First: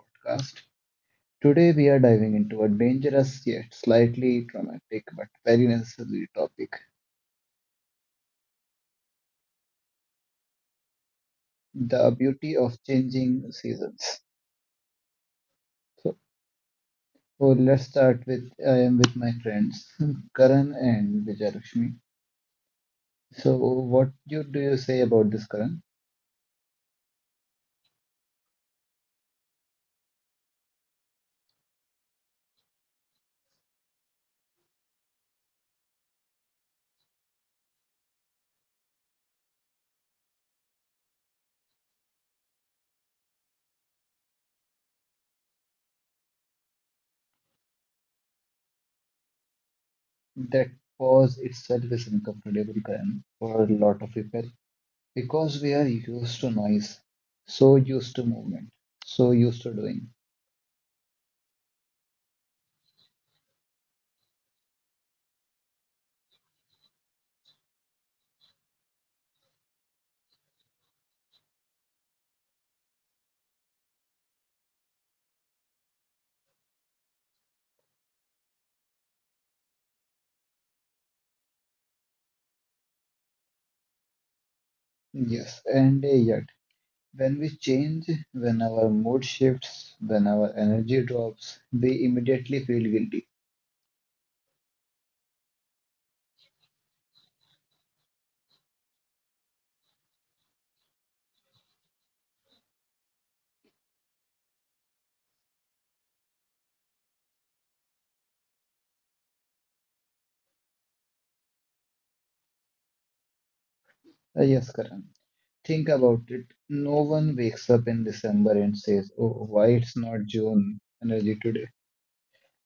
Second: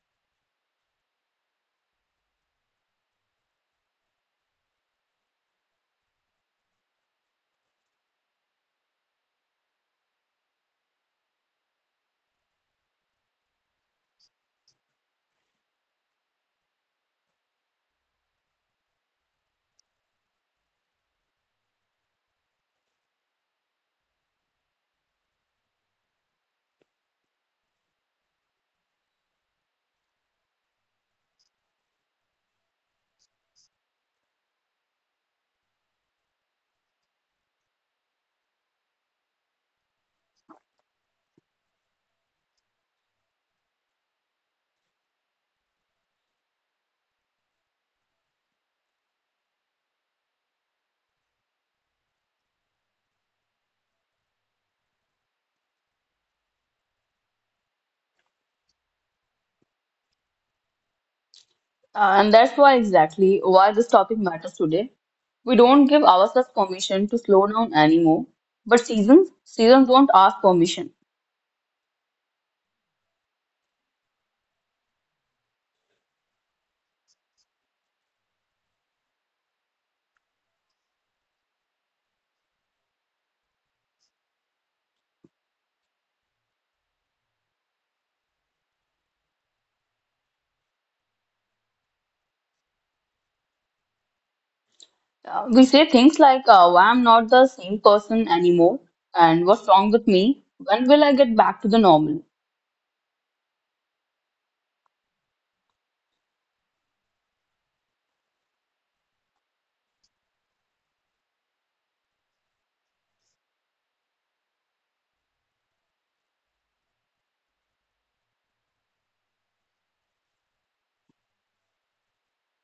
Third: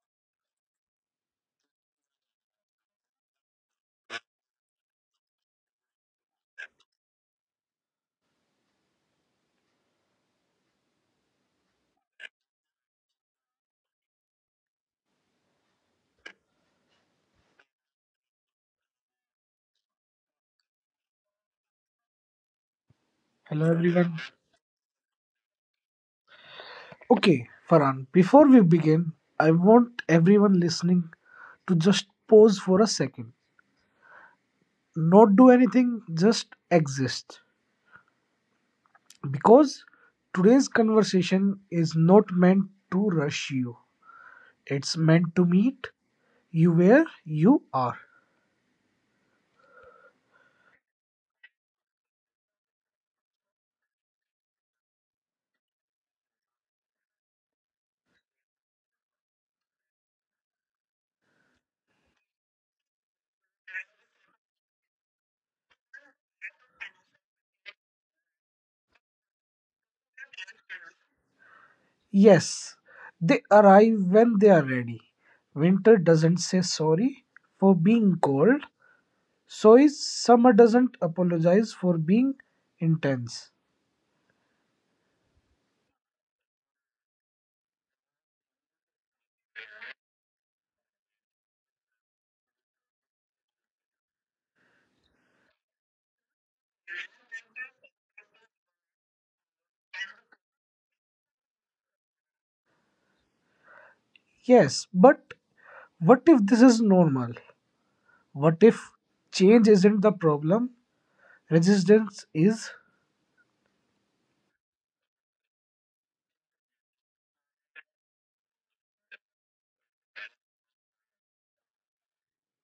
podcast. Today, we are diving into a dangerous yet slightly traumatic but very necessary topic, the beauty of changing seasons. So, so, let's start with I am with my friends Karan and Vijayalakshmi. So, Hello everyone. Do you say about this, Karan? Okay, Farhan, before we begin, I want everyone listening to just pause for a second. Not do anything, just exist. Because today's conversation is not meant to rush you, it's meant to meet you where you are. That pause itself is uncomfortable, Karan, for a lot of people because we are used to noise, so used to movement, so used to doing. And that's why exactly why this topic matters today. We don't give ourselves permission to slow down anymore. But seasons don't ask permission. Yes, they arrive when they are ready. Winter doesn't say sorry for being cold, so is summer doesn't apologize for being intense. Yes, and yet, when we change, when our mood shifts, when our energy drops, we immediately feel guilty. We say things like, why I'm not the same person anymore, and what's wrong with me? When will I get back to the normal? Yes, but what if this is normal? What if change isn't the problem? Resistance is. Yes, Karan. Think about it. No one wakes up in December and says, oh, why it's not June energy today.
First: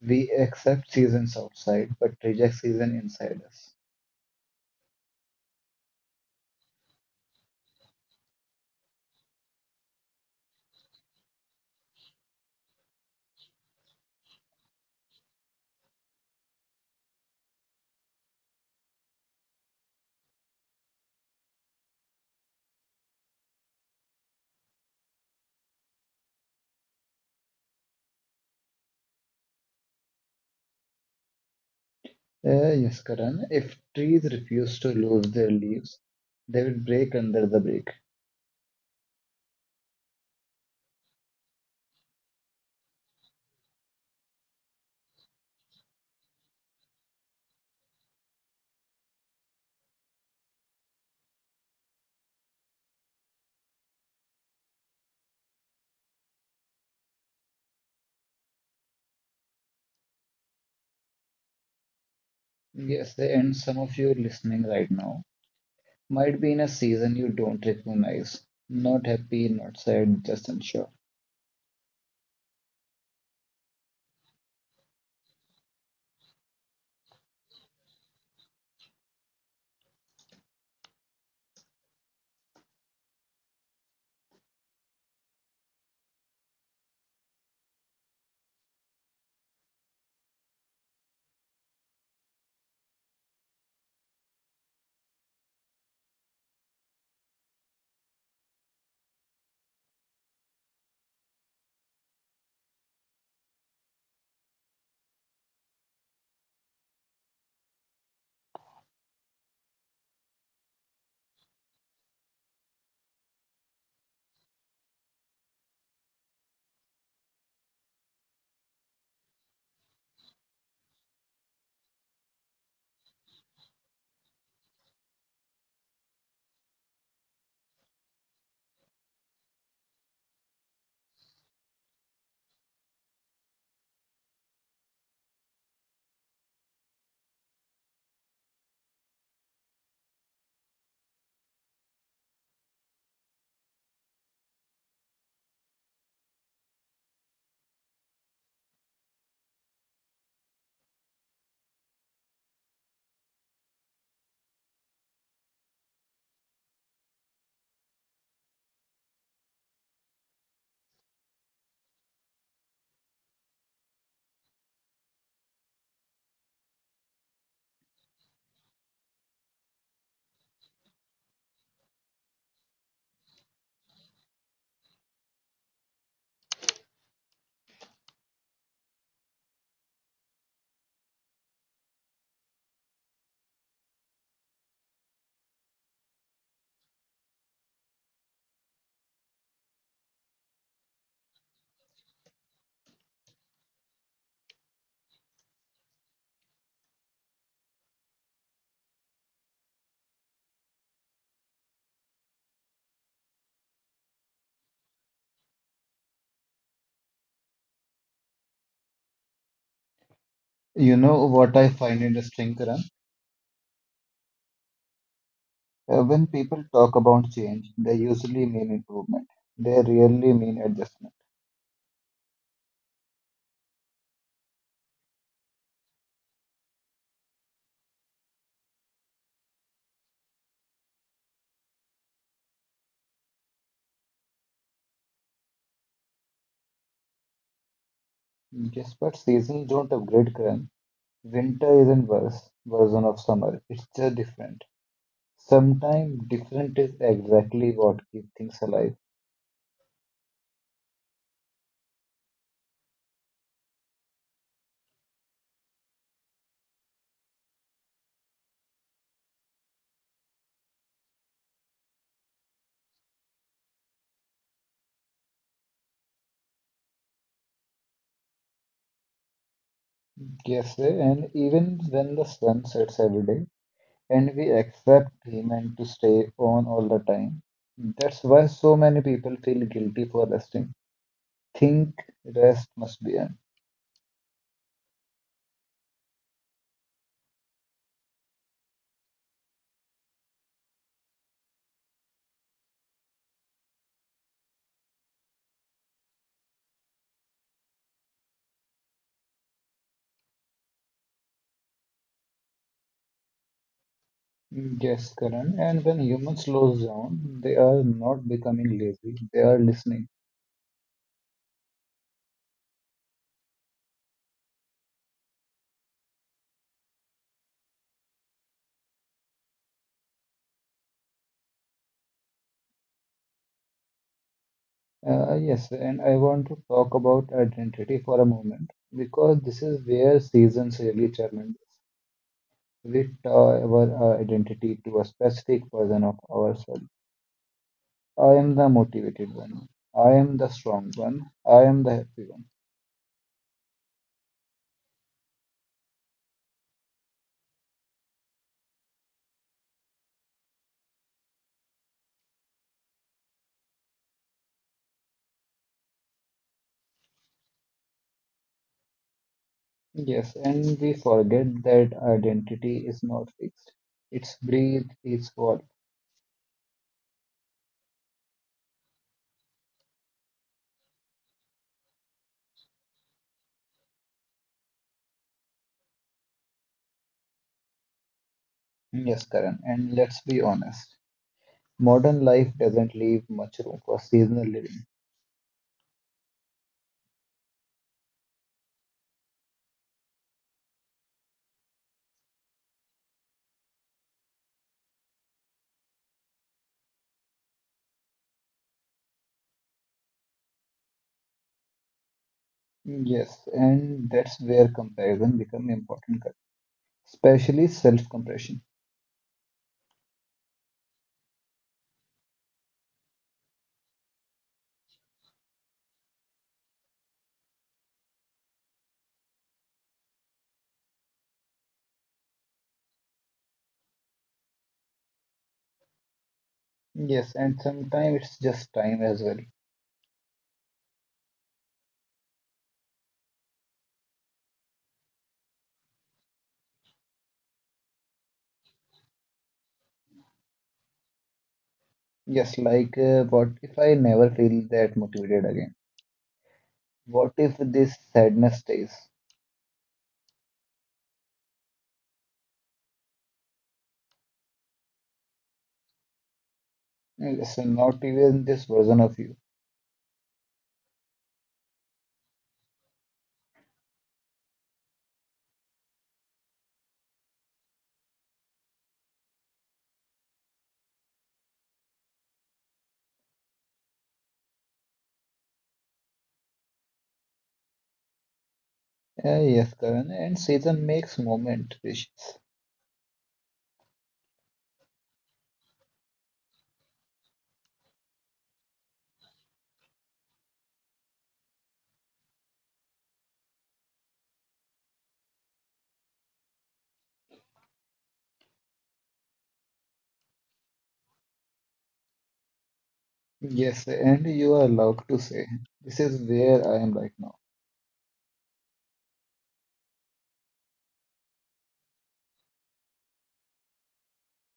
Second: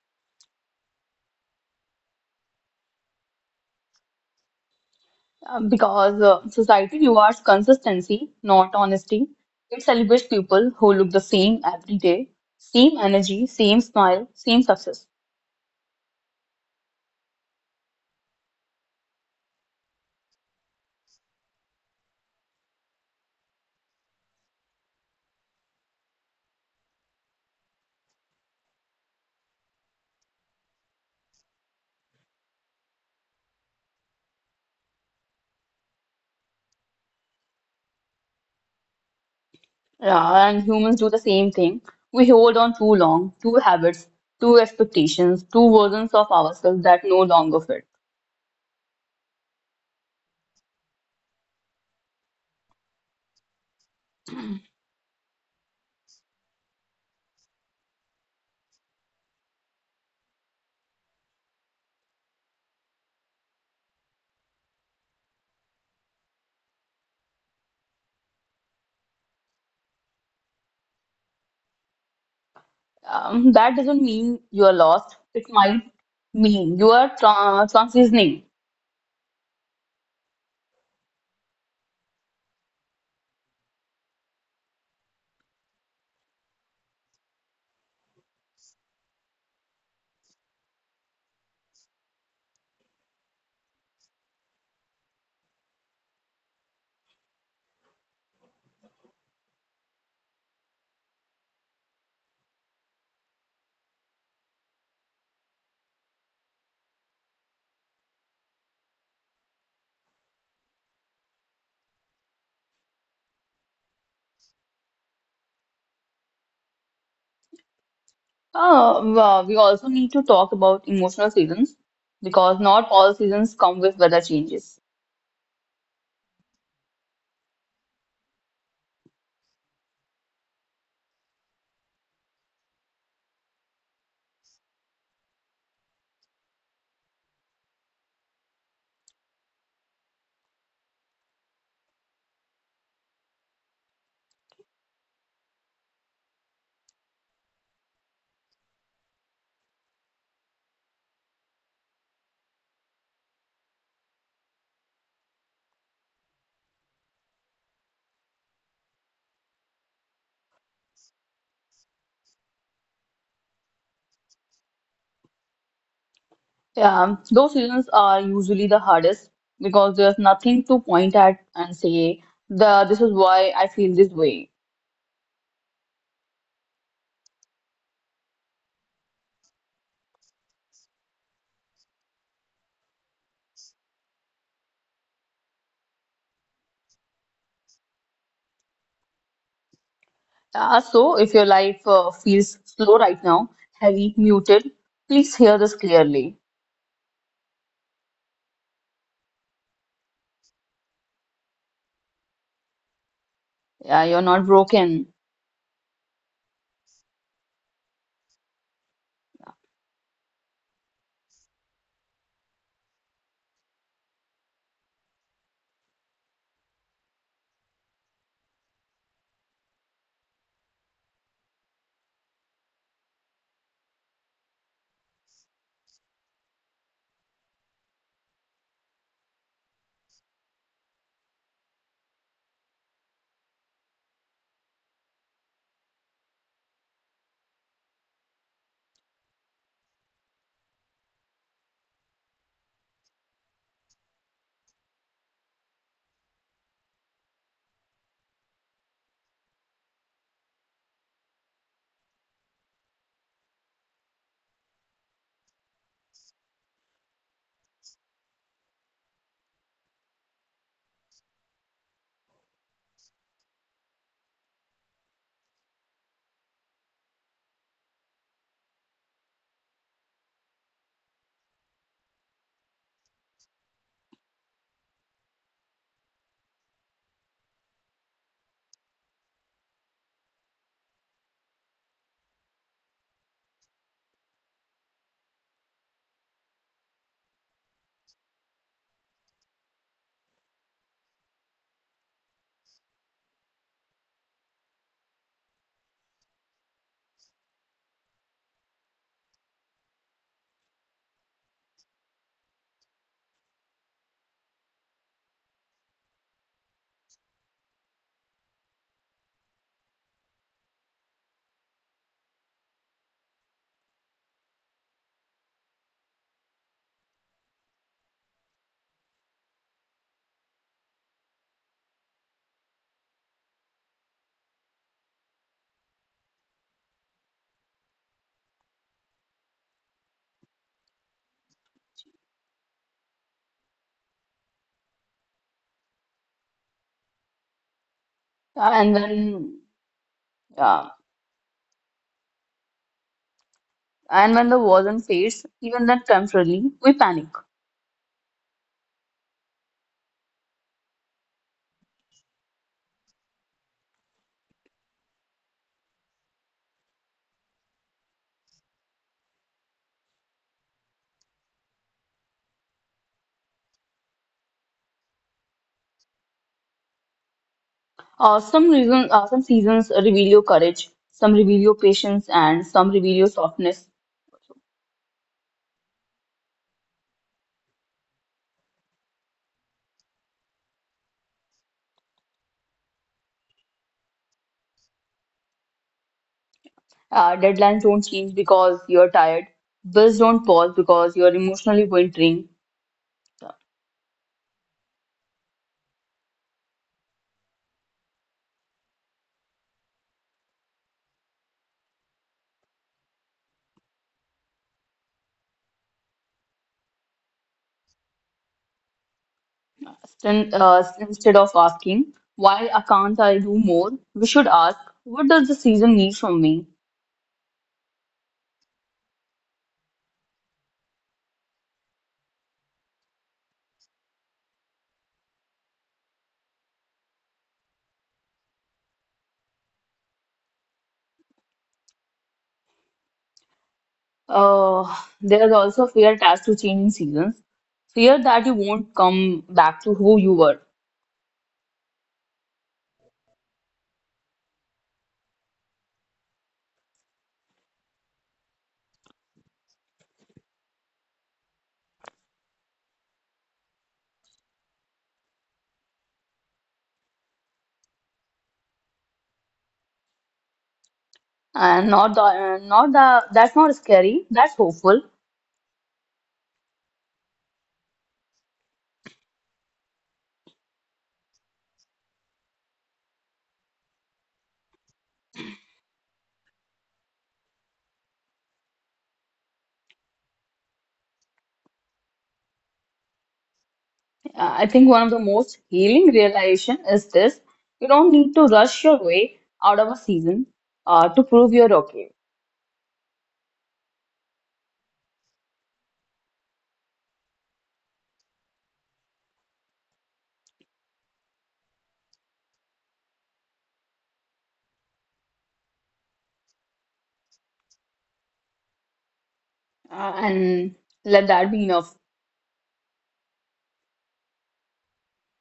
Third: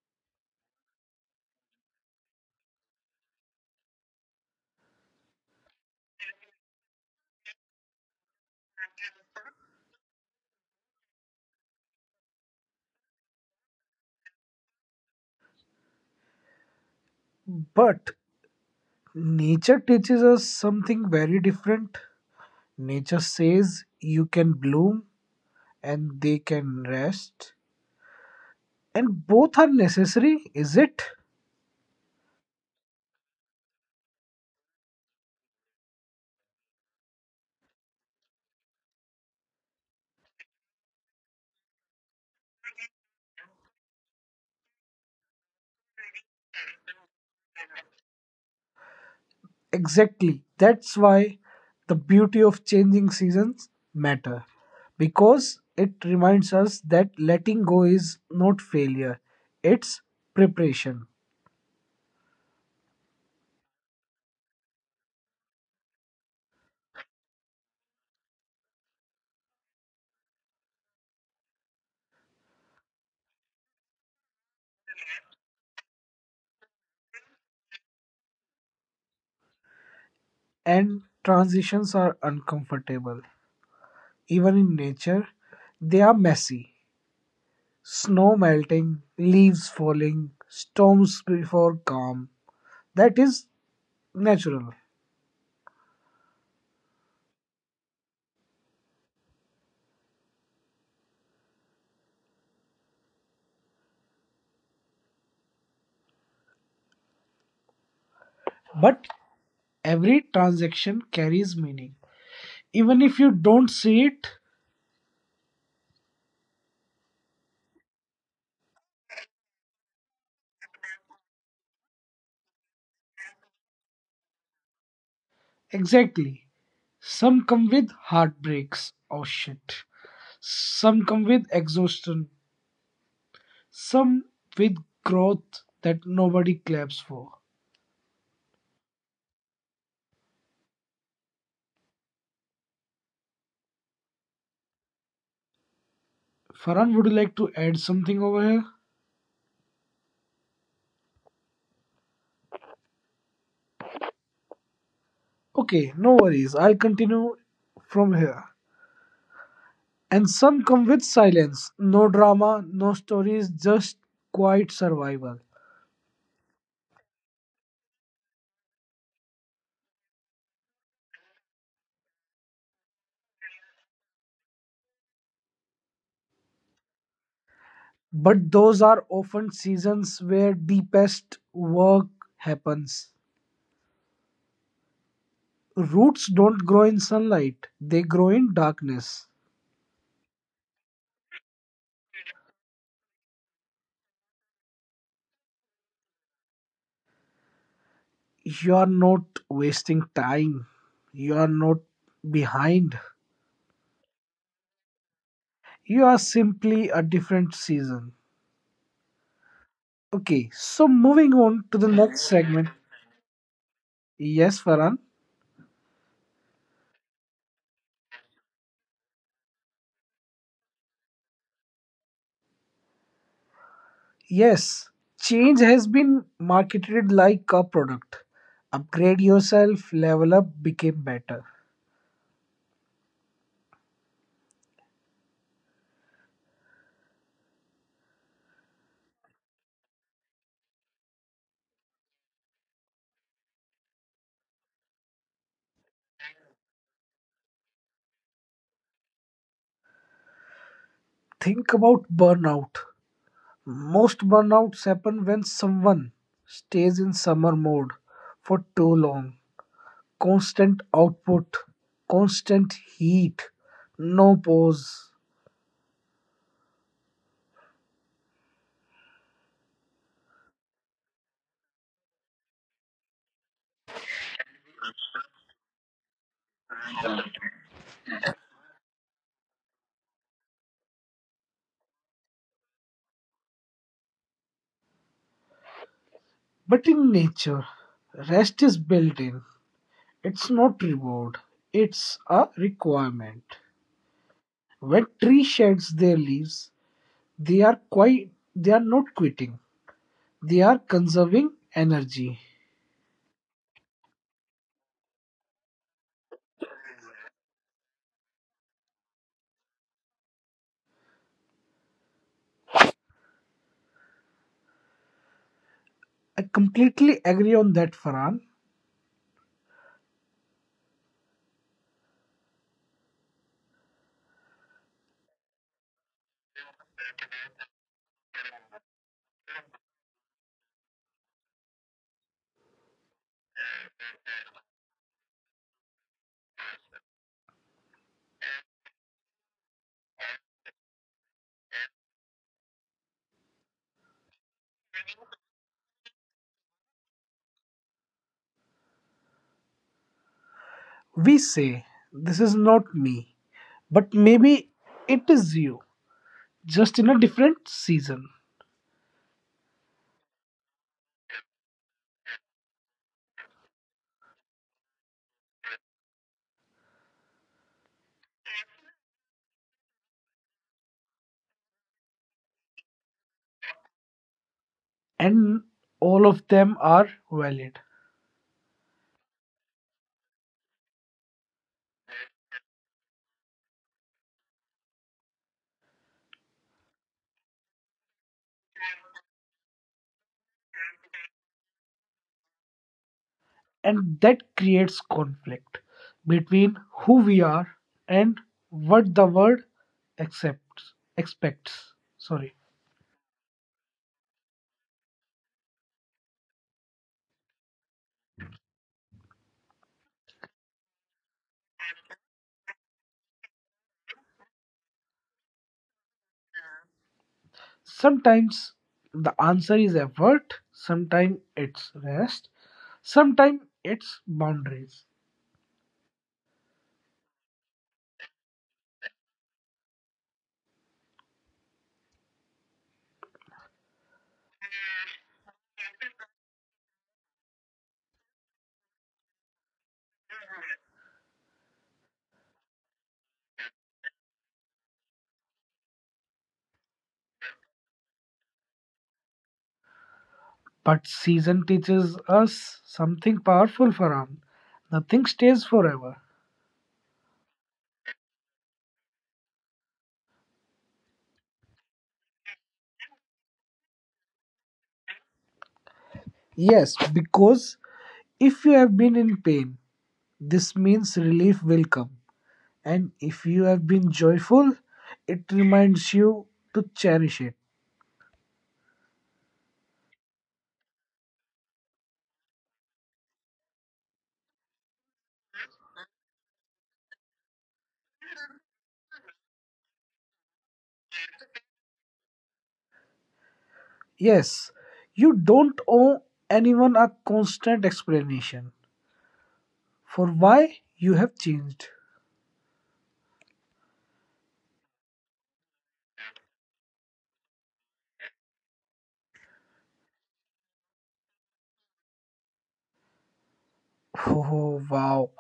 We accept seasons outside, but reject season inside us. Because society rewards consistency, not honesty. It celebrates people who look the same every day, same energy, same smile, same success. But nature teaches us something very different. Nature says you can bloom and they can rest. And both are necessary, is it? Yes, Karan. If trees refuse to lose their leaves, they will break under the break. Yeah, and humans do the same thing. We hold on too long, two habits, two expectations, two versions of ourselves that no longer fit. Exactly. That's why the beauty of changing seasons matter because it reminds us that letting go is not failure, it's preparation. Yes, and some of you are listening right now might be in a season you don't recognize. Not happy, not sad, just unsure. That doesn't mean you are lost. It might mean you are transitioning. And transitions are uncomfortable. Even in nature, they are messy. Snow melting, leaves falling, storms before calm. That is natural. But every transaction carries meaning. Even if you don't see it Well, we also need to talk about emotional seasons because not all seasons come with weather changes. exactly. Some come with heartbreaks, oh shit. Some come with exhaustion. Some with growth that nobody claps for. Farhan, would you like to add something over here? Okay, no worries. I'll continue from here. And some come with silence. No drama, no stories, just quiet survival. Yeah, those seasons are usually the hardest because there's nothing to point at and say the this is why I feel this way. But those are often seasons where deepest work happens. Roots don't grow in sunlight, they grow in darkness. So, if your life feels slow right now, heavy, muted, please hear this clearly. You are not wasting time. You are not behind. Yeah, you're not broken. You are simply a different season. Okay, so You know moving what I on to the find next interesting, segment. Karan? Yes, Farhan. When people talk about change, they usually mean improvement. They rarely mean adjustment. Yes, change has been marketed like a product. Upgrade yourself, level up, became better. Yes, but seasons don't upgrade, Karan. Winter isn't worse version of summer. It's just different. Sometimes different is exactly what keeps things alive. Think about burnout. Most burnouts happen when someone stays in summer mode for too long. Constant output, constant heat, no pause. Yes, and even when the sun sets every day, and we accept payment to stay on all the time. That's why so many people feel guilty for resting. Think rest must be earned. But in nature, rest is built in. It's not reward, it's a requirement. When tree sheds their leaves, they are not quitting. They are conserving energy. Yes, Karan. And when humans slow down, they are not becoming lazy, they are listening. I completely agree on that, Farhan. Yes, and I want to talk about identity for a moment because this is where seasons really challenge us. We tie our identity to a specific version of ourselves. I Uh, am the and motivated when, one. I am the yeah, strong one. I am the happy one. and when the wasn't fades, even then temporarily, we panic. We say this is not me, but maybe it is you, just in a different season. Yes, and we forget that identity is not fixed. It's breathe, it's evolve. Some seasons reveal your courage, some reveal your patience, and some reveal your softness. And all of them are valid, Yes, Karan. And let's be honest. Modern life doesn't leave much room for seasonal living. Deadlines don't change because you're tired. Bills don't pause because you're emotionally wintering. and that creates conflict between who we are and what the world accepts expects sorry Yes, and that's where comparison becomes important, Karan. Especially self-compression. Instead of asking, why I can't I do more, we should ask, what does the season need from me? Sometimes the answer is effort, sometimes it's rest, sometimes it's boundaries. Yes, and sometimes it's just time as well. Uh, there is also fear attached to changing seasons. Fear that you won't come back to who you were. Yes, like, what if I never feel that motivated again? What if this sadness stays? But season teaches us something powerful, Farhan. Nothing stays forever. Listen, not even this version of you. And not the, not the, That's not scary, that's hopeful. Yes, because if you have been in pain, this means relief will come, and if you have been joyful, it reminds you to cherish it. Yes, Karan, and season makes moment precious. I think one of the most healing realization is this. You don't need to rush your way out of a season to prove you're okay. Yes, you don't owe anyone a constant explanation for why you have changed. Yes, and you are allowed to say, this is where I am right now. And let that be enough. Oh, wow.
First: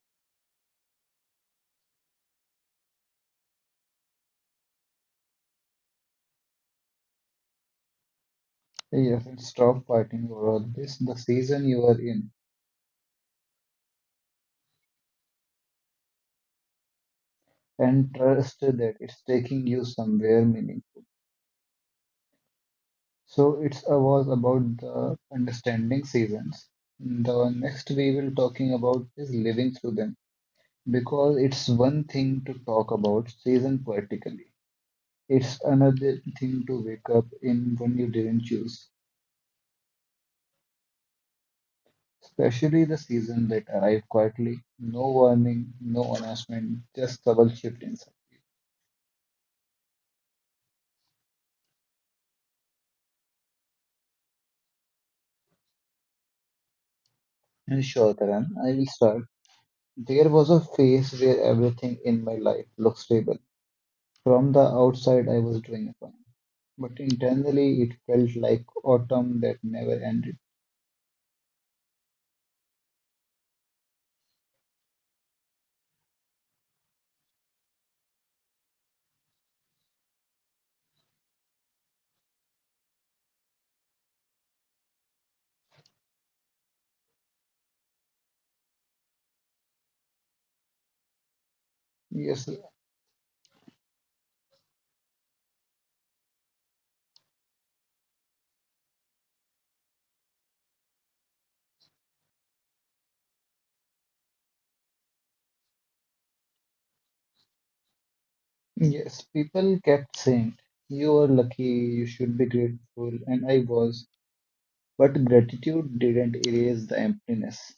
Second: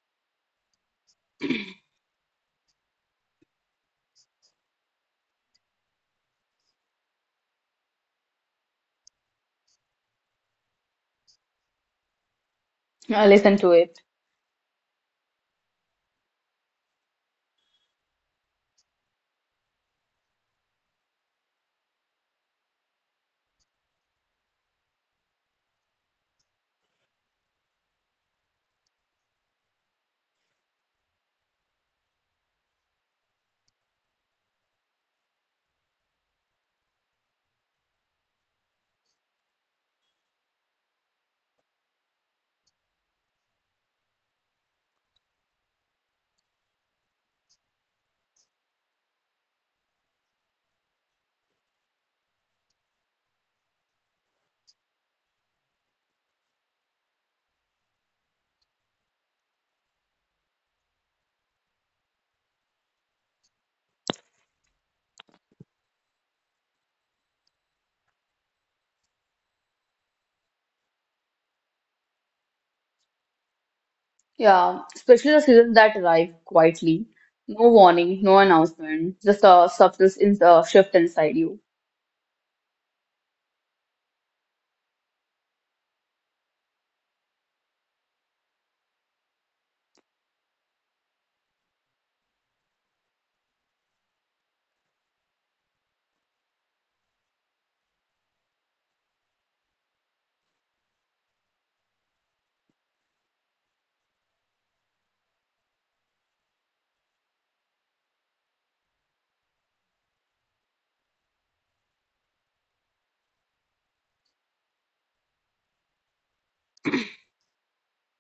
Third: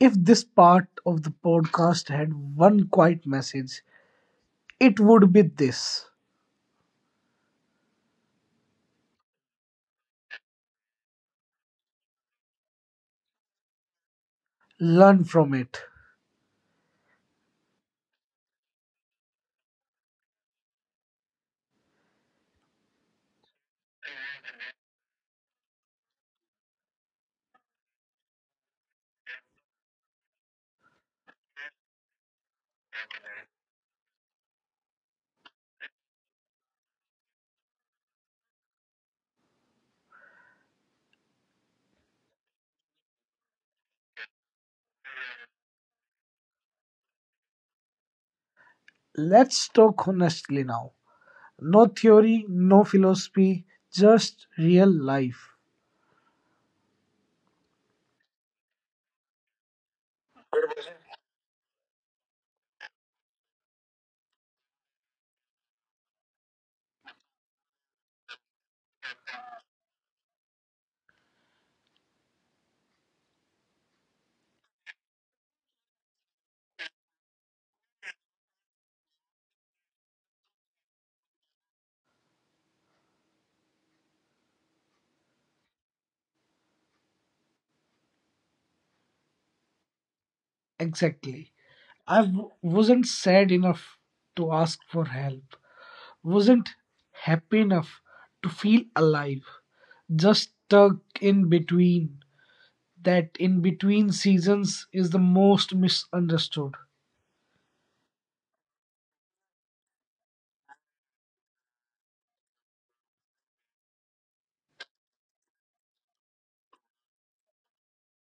If this part of the podcast had one quiet message, it would be this: Yes, and stop fighting over all this, the season you are in, Listen to it. learn from it. and trust that it's taking you somewhere meaningful. So it's was about the understanding seasons. The next we will talking about is living through them. Because it's one thing to talk about season poetically. It's another thing to wake up in when you didn't choose, especially the season that arrived quietly, no warning, no announcement, just double shift inside. Let's talk honestly now. No theory, no philosophy, just real life. And sure, Karan, I will start. There was a phase where everything in my life looked stable. From the outside, I was doing fine, but internally, it felt like autumn that never ended. Yeah, especially the seasons that arrive quietly. No warning, no announcement, just a substance in the shift inside you. Exactly. Yes, wasn't sad enough to ask for help, wasn't happy enough to feel alive, just stuck in between. That in between seasons is the most misunderstood. yes, people kept saying, you are lucky, you should be grateful, and I was. But gratitude didn't erase the emptiness.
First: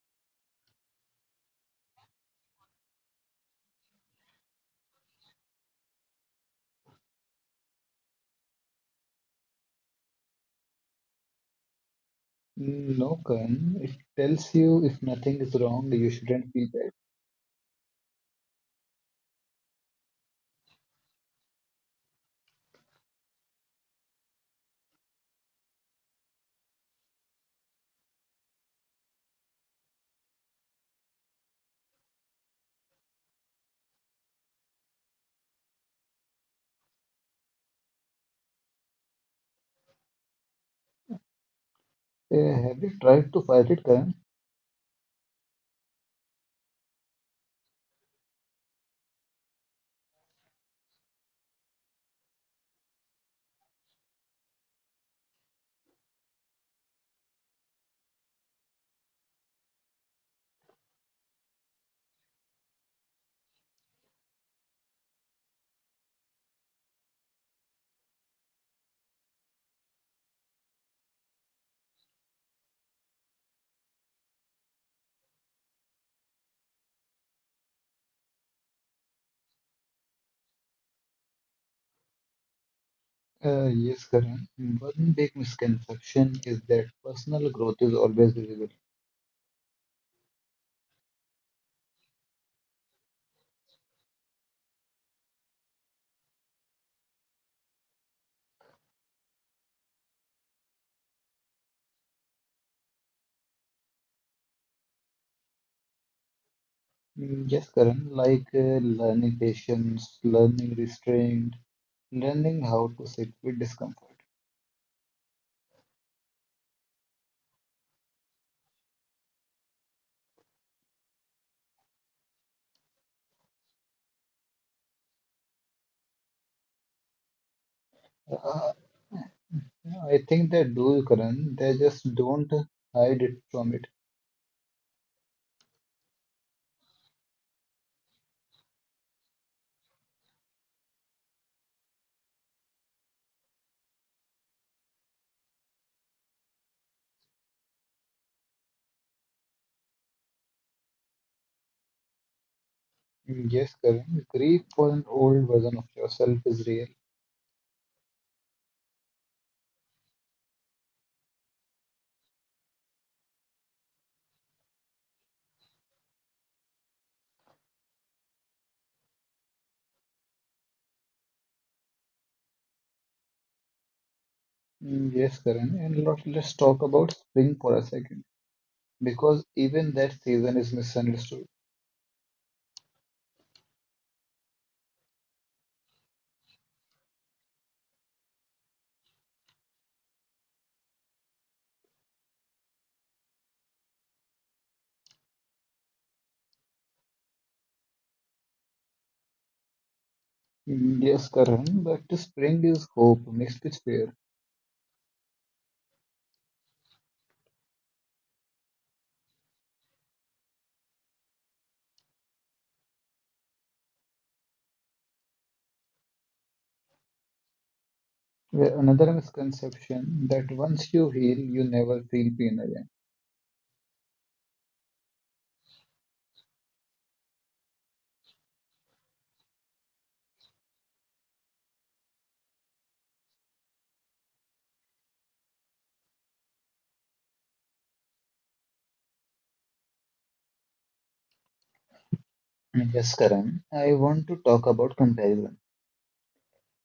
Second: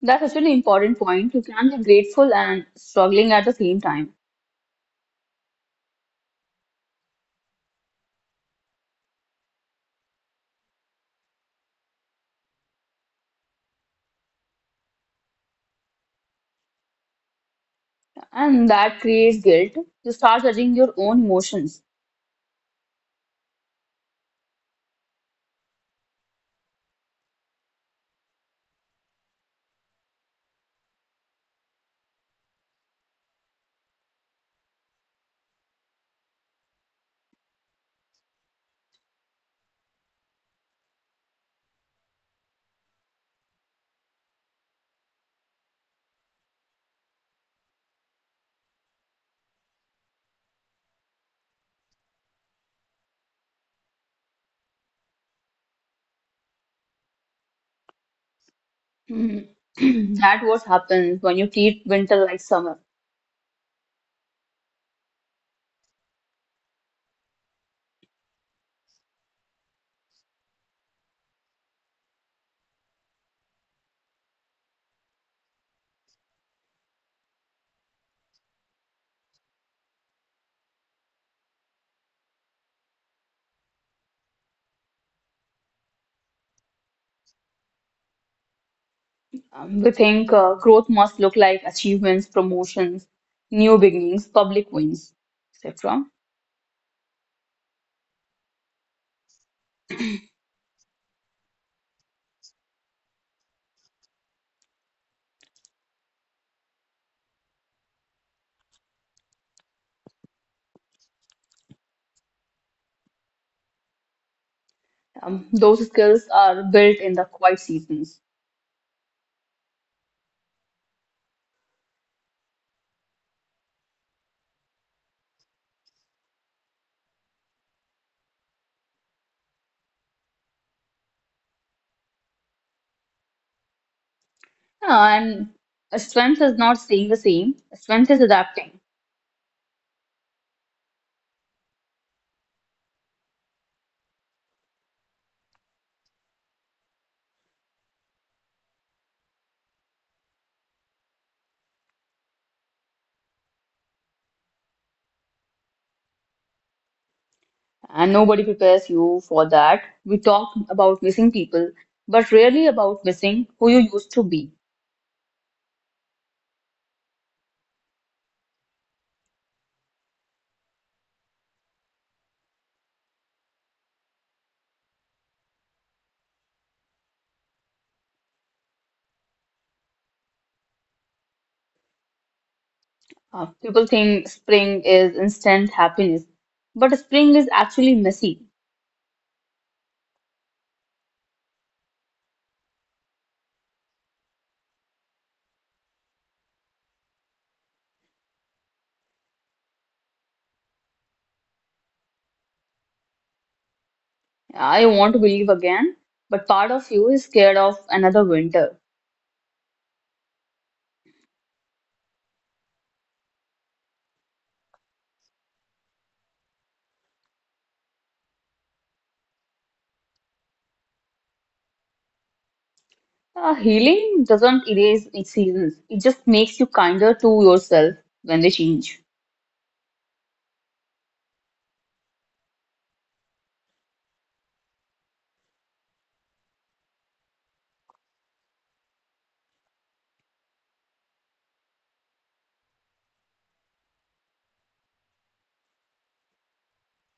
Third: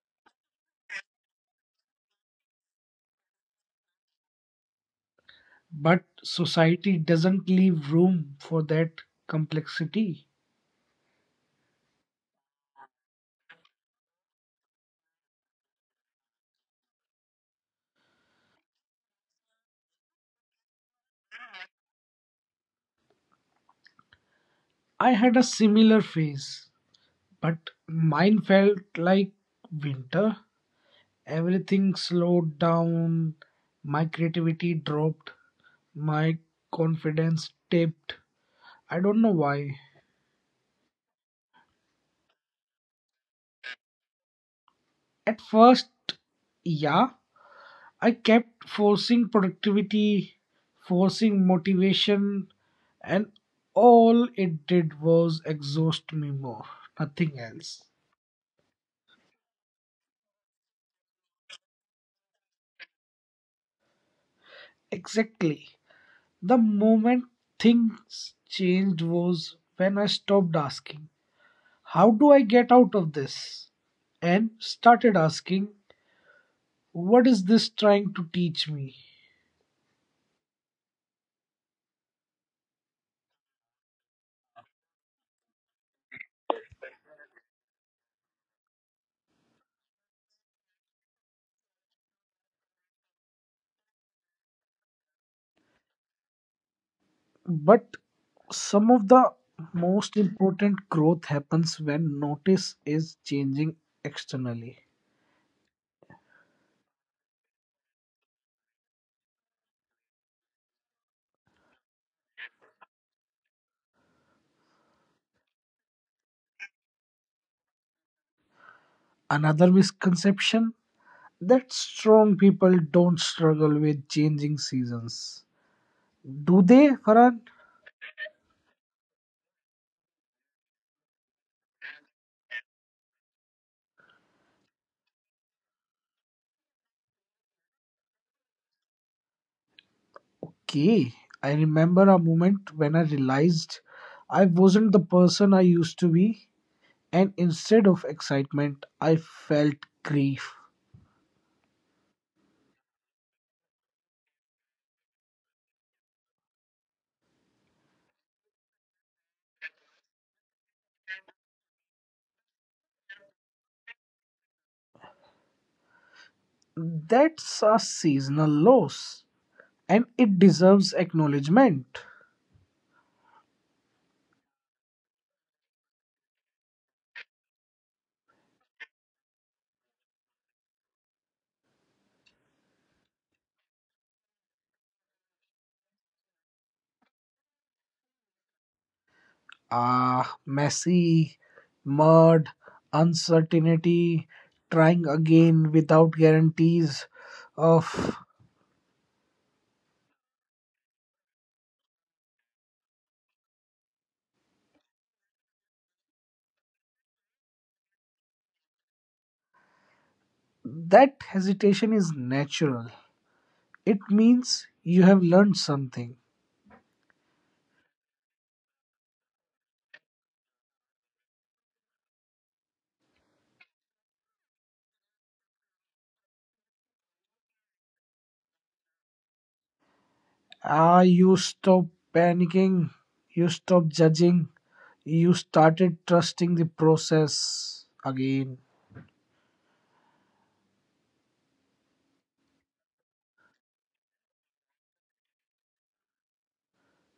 That's such an important point. You can be grateful and struggling at the same time. But society doesn't leave room for that complexity. No, Karan, it tells you if nothing is wrong, you shouldn't feel bad. And that creates guilt. You start judging your own emotions. I had a similar phase, but mine felt like winter. Everything slowed down. My creativity dropped. My confidence dipped. I don't know why. Have you tried to fight it, Karan? At first, yeah, I kept forcing productivity, forcing motivation, and all it did was exhaust me more, nothing else. Mhm. That what happens when you treat winter like summer. Exactly. The moment things changed was when I stopped asking, how do I get out of this? And started asking, what is this trying to teach me? Yes, Karan. One big misconception is that personal growth is always visible. We think growth must look like achievements, promotions, new beginnings, public wins, etc. But some of the most important growth happens when notice is changing externally. Yes Karan, like, learning patience, learning restraint, learning how to sit with discomfort. Those skills are built in the quiet seasons. Another misconception that strong people don't struggle with changing seasons. Do they, Farhan? Uh, I think they do, Karan. They just don't hide it from it. No, and strength is not staying the same. Strength is adapting, Okay, I remember a moment when I realized I wasn't the person I used to be and instead of excitement, I felt grief. Yes Karan. Grief for an old version of yourself is real. and nobody prepares you for that. We talk about missing people, but rarely about missing who you used to be. That's a seasonal loss, and it deserves acknowledgement. Yes Karan. And let's talk about spring for a second, because even that season is misunderstood. People think spring is instant happiness, but spring is actually messy. Ah, messy, mud, uncertainty, trying again without guarantees of Yes Karan. But the spring is hope mixed with fear. I want to believe again, but part of you is scared of another winter. that hesitation is natural. It means you have learned something. Where another misconception that once you heal, you never feel pain again. Healing doesn't erase its seasons, it just makes you kinder to yourself when they change. Ah, you stop panicking, you stop judging, you started trusting the process again Yes Karan. I want to talk about comparison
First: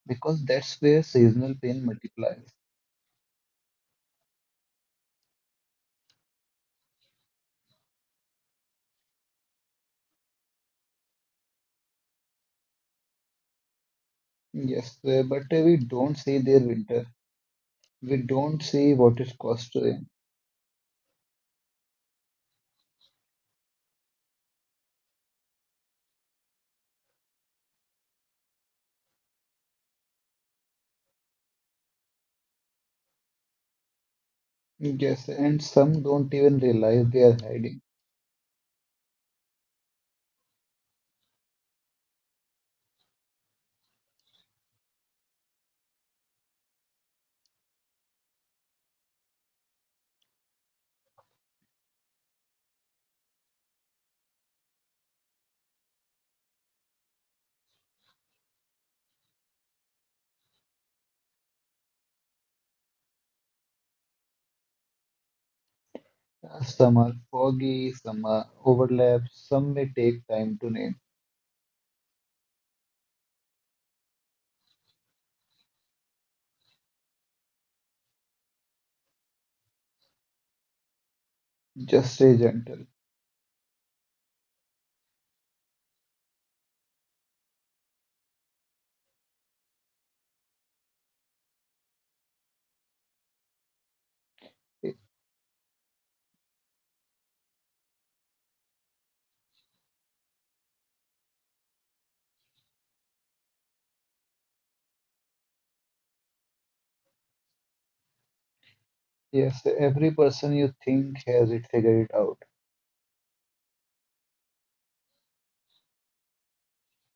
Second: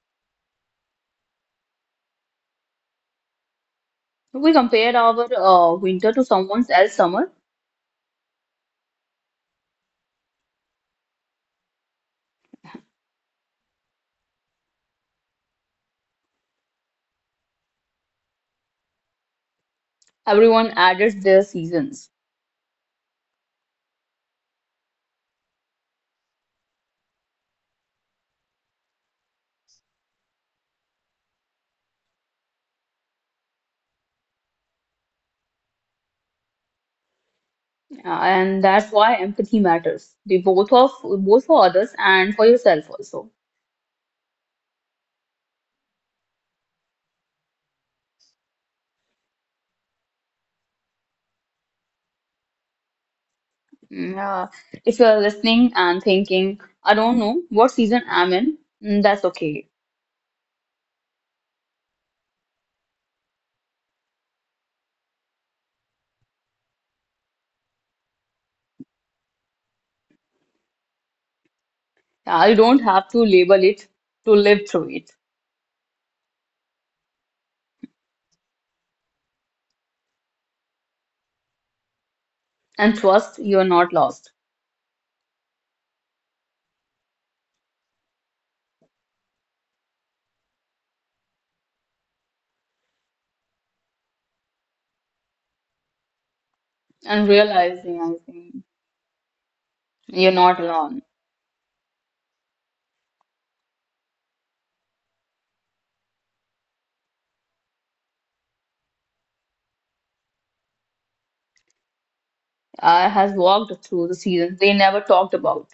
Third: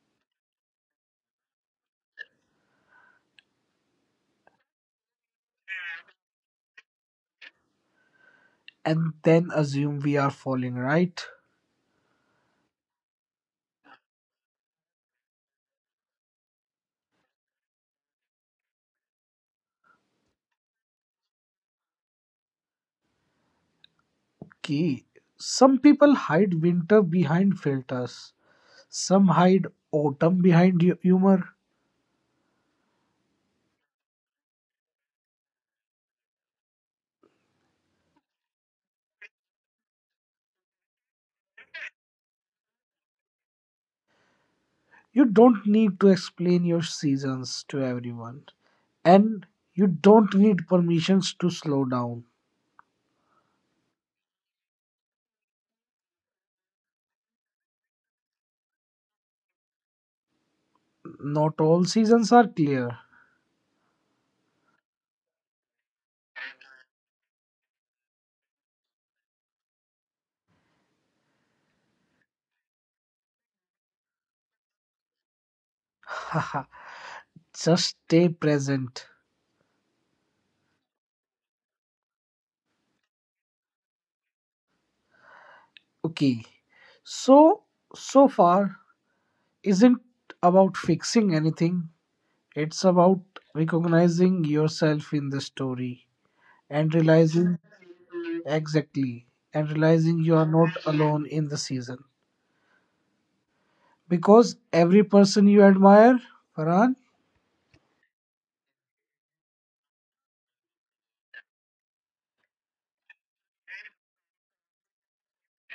because that's where seasonal pain multiplies. If we compare our winter to someone else's summer, and then assume we are falling, right? Yes, but we don't see their winter. We don't see what it costs to them. everyone adds their seasons. Key. Some people hide winter behind filters. Some hide autumn behind humor. Yes, and some don't even realize they are hiding. And that's why empathy matters. Be both of both for others and for yourself also. You don't need to explain your seasons to everyone. And you don't need permissions to slow down. Mm, uh, if you're listening and thinking, I don't know what season I'm in, mm, that's okay. Not all seasons are clear. Some are foggy, some are overlapped, some may take time to name. I don't have to label it to live through it. Just stay present. Just stay gentle. And trust you're not lost. Okay. So, so far, isn't about fixing anything, it's about recognizing yourself in the story and And realizing realizing, I think, exactly and realizing you're you are not not alone. alone in the season because every person you admire, Farhan, Yes, every person you think has it figured it out. I has walked through the seasons they never talked about.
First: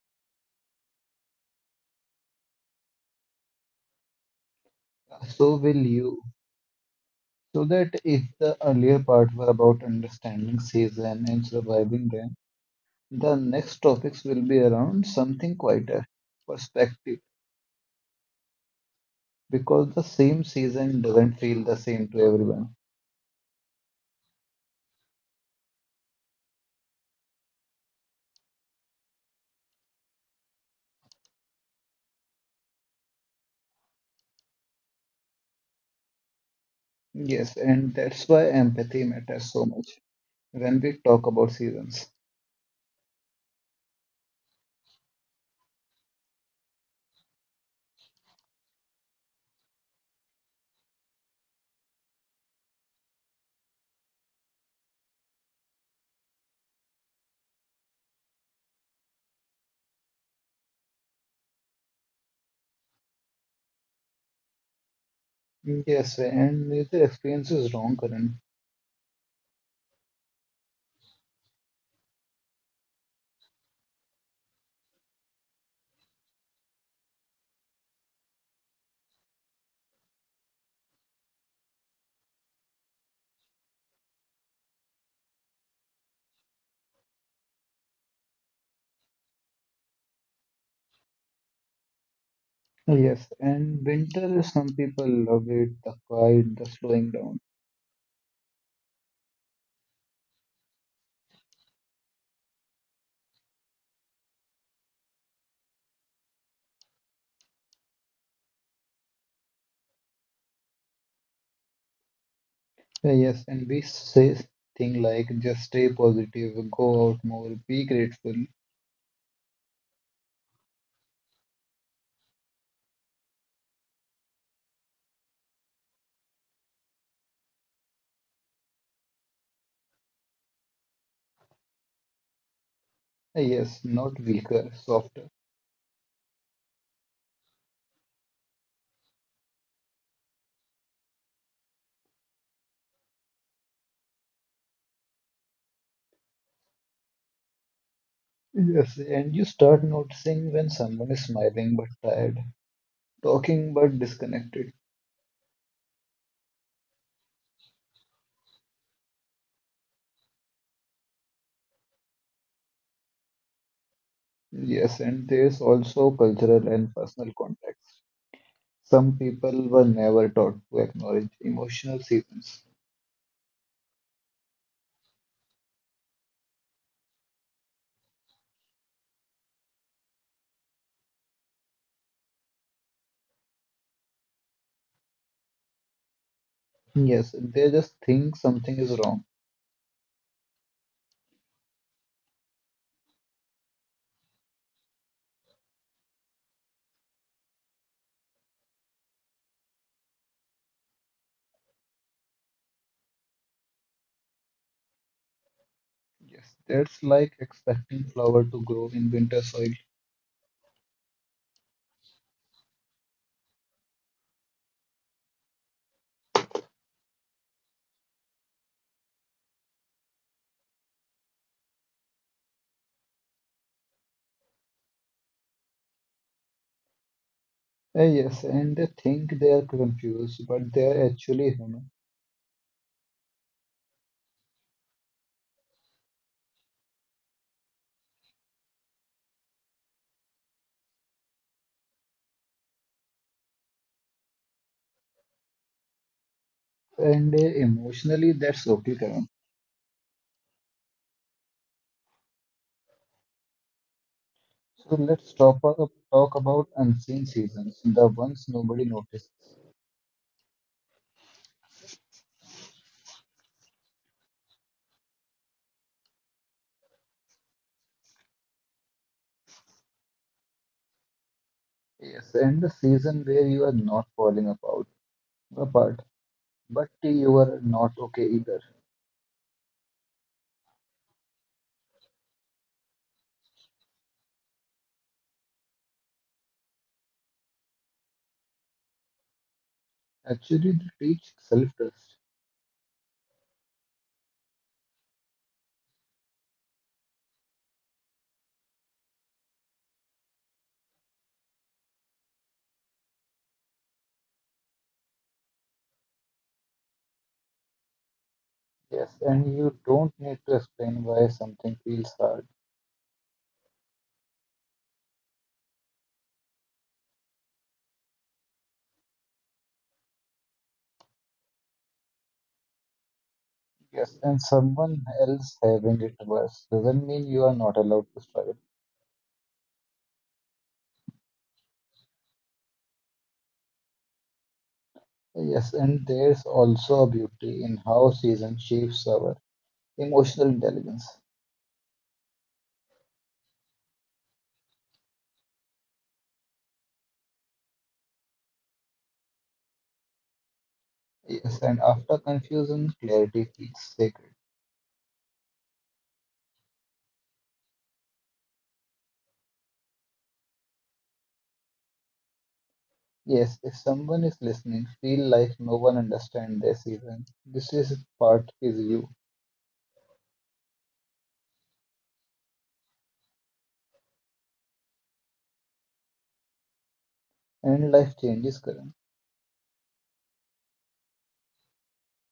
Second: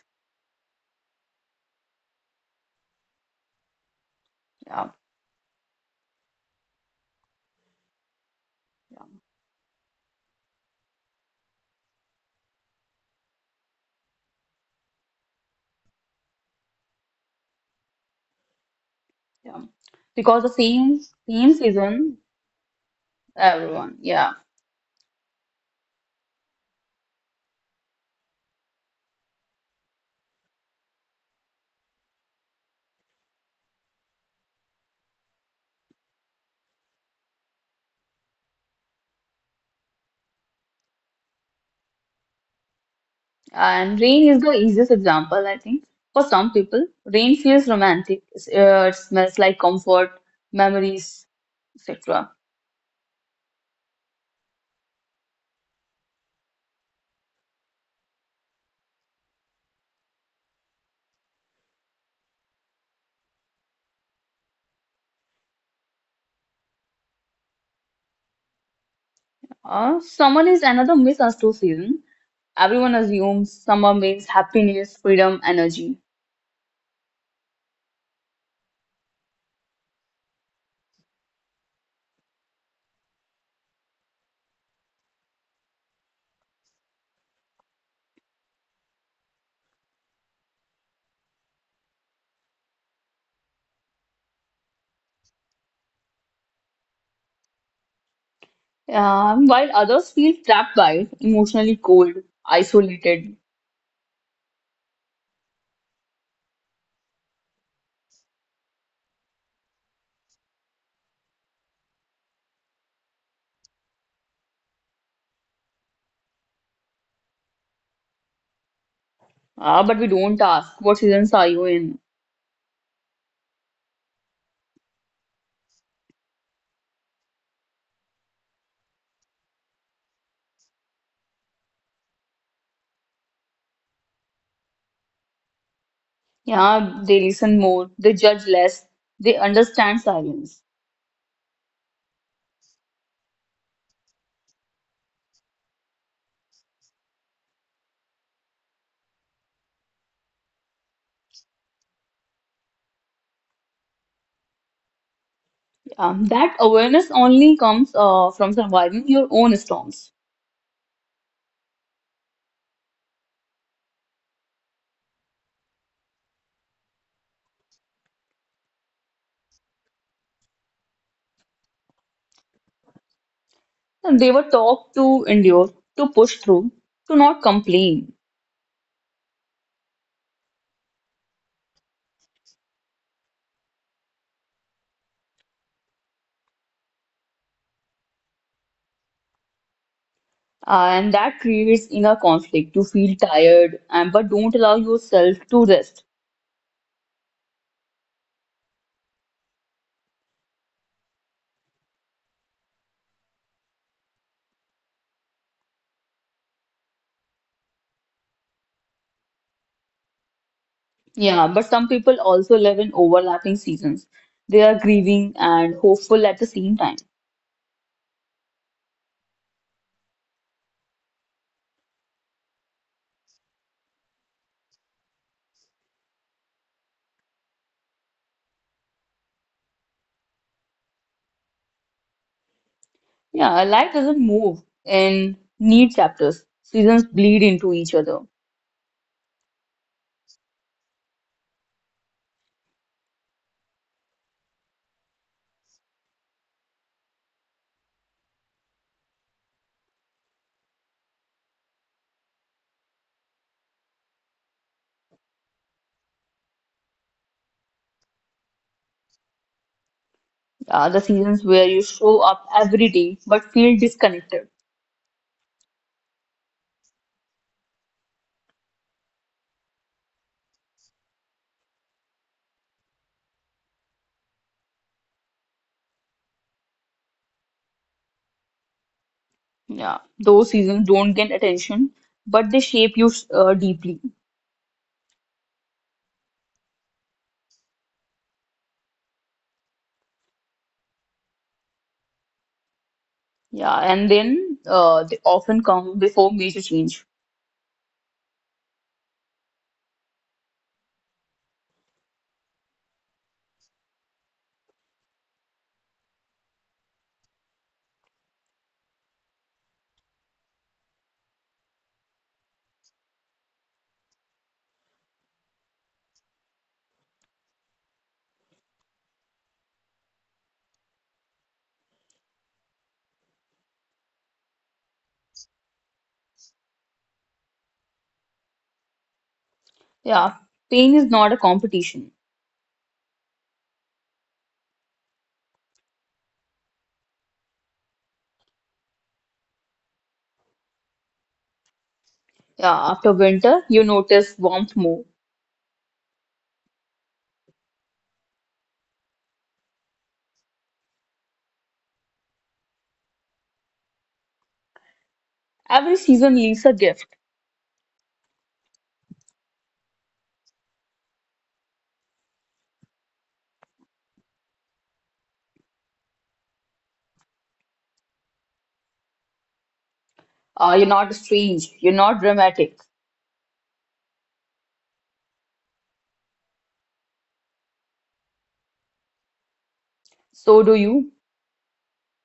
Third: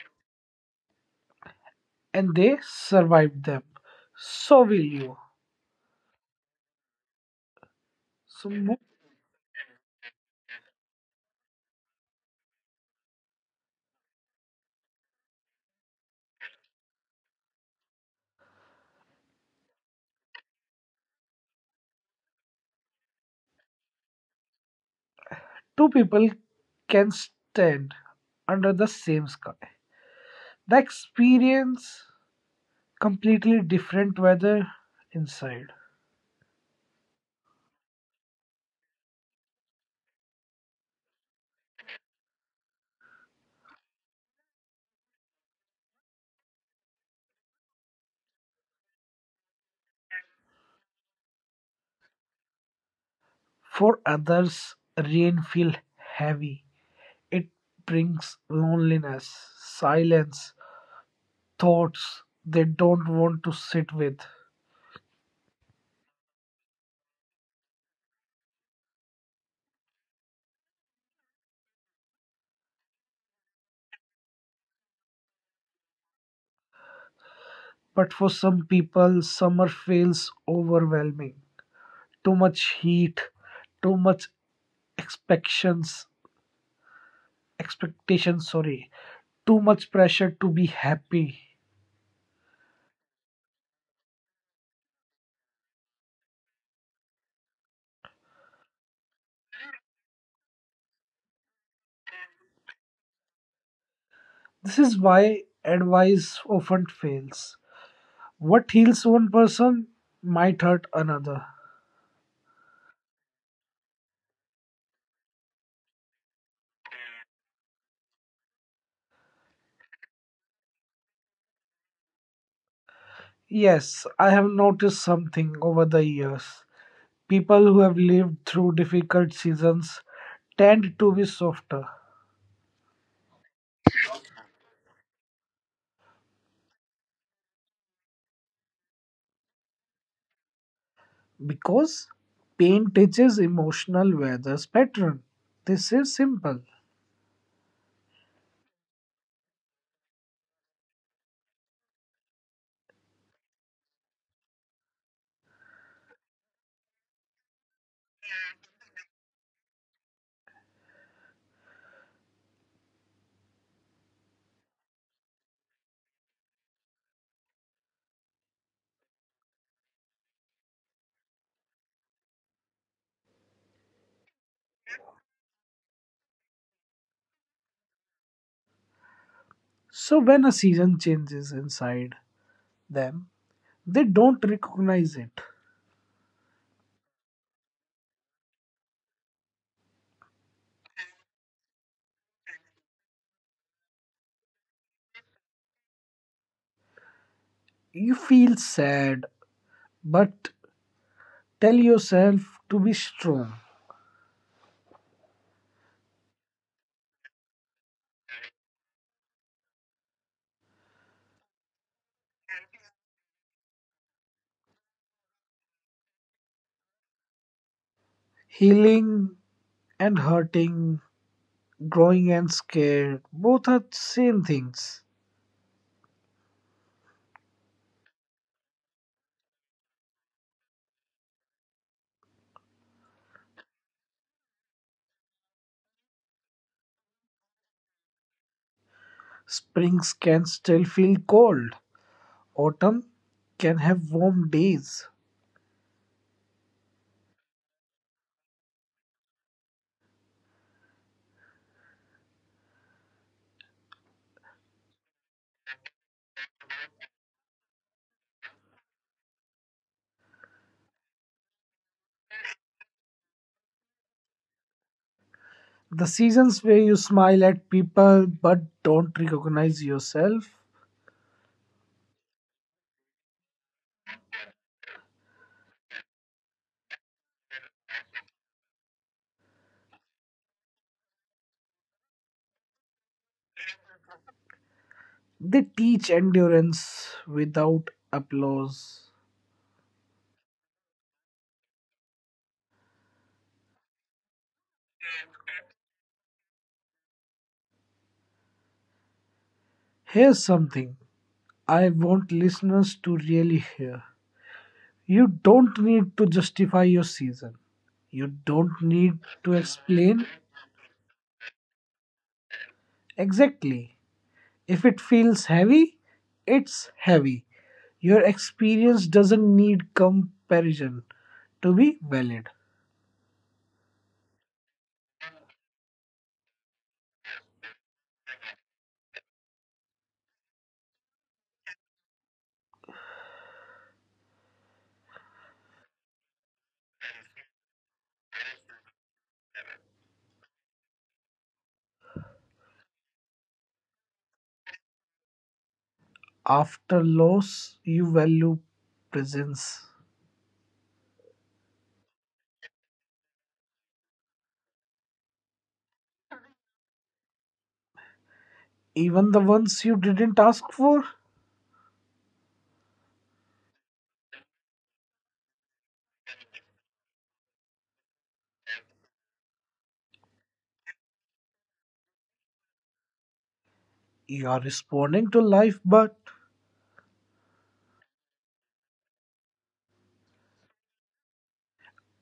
and they survived them, so will Yeah. you. So will you. So that if So, the mo- earlier Yeah. part were about understanding season and surviving them, the next topics will be around something quieter, perspective. Yeah. Because the Because same the same season doesn't same feel the same season, to everyone. everyone. Yeah. Two people can stand under the same sky. The experience completely different weather inside. Yes, and that's why empathy matters so much when we talk about seasons. And rain is the easiest example, I think. For some people, rain feels romantic. It smells like comfort, memories, etc. For others, rain feels heavy. It brings loneliness, silence, thoughts they don't want to sit with. Yes, and neither experience is wrong, Karan. Summer is another misunderstood season. Everyone assumes summer means happiness, freedom, energy. But for some people, summer feels overwhelming. Too much heat, too much expectations, expectations, sorry, too much pressure to be happy. Yes, and winter, some people love it, the quiet, the slowing down. While others feel trapped by it, emotionally cold, isolated. This is why advice often fails. What heals one person might hurt another. Yes, and we say things like just stay positive, go out more, be grateful. But we don't ask, what seasons are you in? Yes, I have noticed something over the years. People who have lived through difficult seasons tend to be softer Yes, not weaker, softer. Yeah, they listen more, they judge less, they understand silence. because pain teaches emotional weather's pattern. This is simple. Yes, and you start noticing when someone is smiling but tired, talking but disconnected. That awareness only comes from surviving your own storms. Yes, and there's also cultural and personal context. Some people were never taught to acknowledge emotional seasons. And they were taught to endure, to push through, to not complain. So when a season changes inside them, they don't recognize it. Yes, they just think something is wrong. And that creates inner conflict. You feel tired, and but don't allow yourself to rest. You feel sad, but tell yourself to be strong. Yes, that's like expecting flower to grow in winter soil. Yeah, but some people also live in overlapping seasons. They are grieving and hopeful at the same time. Healing and hurting, growing and scared, both are same things. Yes, and they think they are confused, but they are actually human. Yeah, life doesn't move in neat chapters. Seasons bleed into each other. Springs can still feel cold. Autumn can have warm days. And emotionally, that's okay, Karan. So let's talk, talk about unseen seasons, the ones nobody notices. Yeah, the seasons where you show up every day but feel disconnected. The seasons where you smile at people but don't recognize yourself. Yes, and the season where you are not falling apart. But you are not okay either. Yeah, those seasons don't get attention, but they shape you deeply. They teach endurance without applause. Actually, they teach self trust. Yeah, and then they often come before major change. Here's something I want listeners to really hear. You don't need to justify your season. You don't Yes, need and to you don't explain need to explain why something feels hard. exactly. If it feels heavy, it's heavy. Your experience doesn't need comparison to be valid. Yes, and someone else having it worse doesn't mean you are not allowed to struggle. Yeah, pain is not a competition. Yes, and there's also a beauty in how season shapes our emotional intelligence. Yeah, after winter, you notice warmth more. After loss, you value presence. Yes, and after confusion, clarity feels sacred. Every season leaves a gift. Even the ones you didn't ask for, Yes, if someone is listening, feel like no one understands their season. This is part is you, You're not strange, you're not dramatic. you are responding to life, but and life changes, Karan. So do you,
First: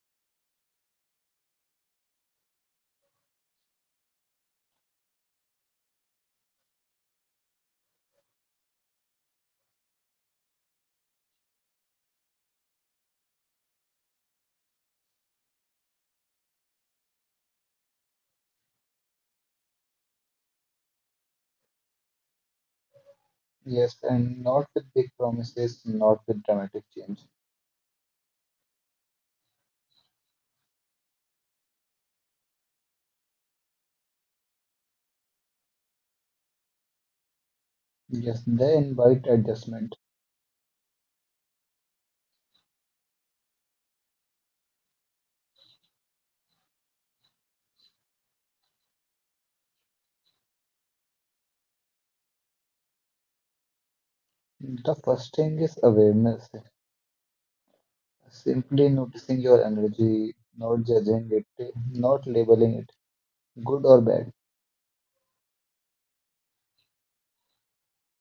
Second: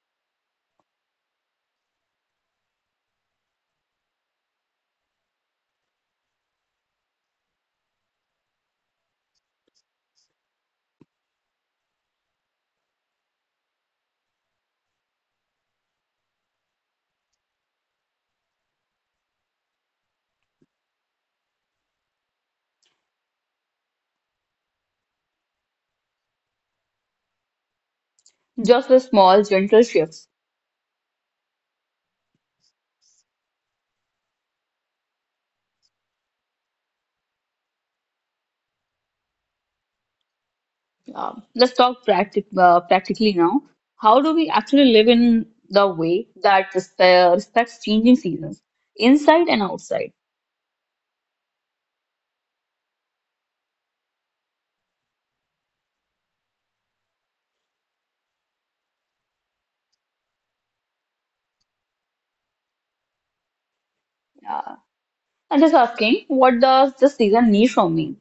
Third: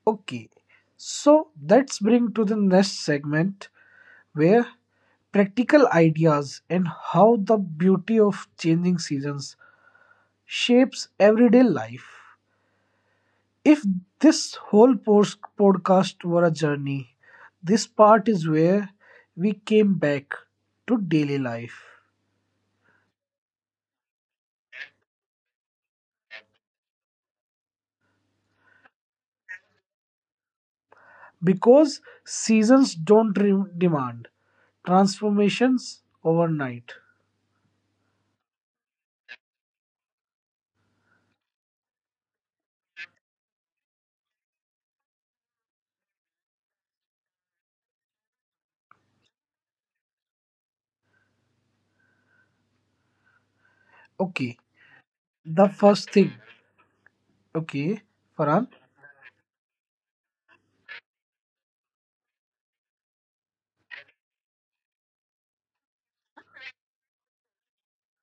okay. So let's bring to the next segment where practical ideas and how the beauty of changing seasons shapes everyday life. If this whole podcast were a journey, this part is where we came back to daily life. Yes, and not with big promises, not with dramatic change. just with small, gentle shifts. Because seasons don't demand transformations overnight. Yes, they invite adjustment. Let's talk practically now. How do we actually live in the way that respects changing seasons, inside and outside? Okay, The first thing the is first thing. awareness. Okay, Farhan, Simply noticing your energy, not judging it, not labeling it, good or bad. Uh, I'm just asking, what does the season need from me?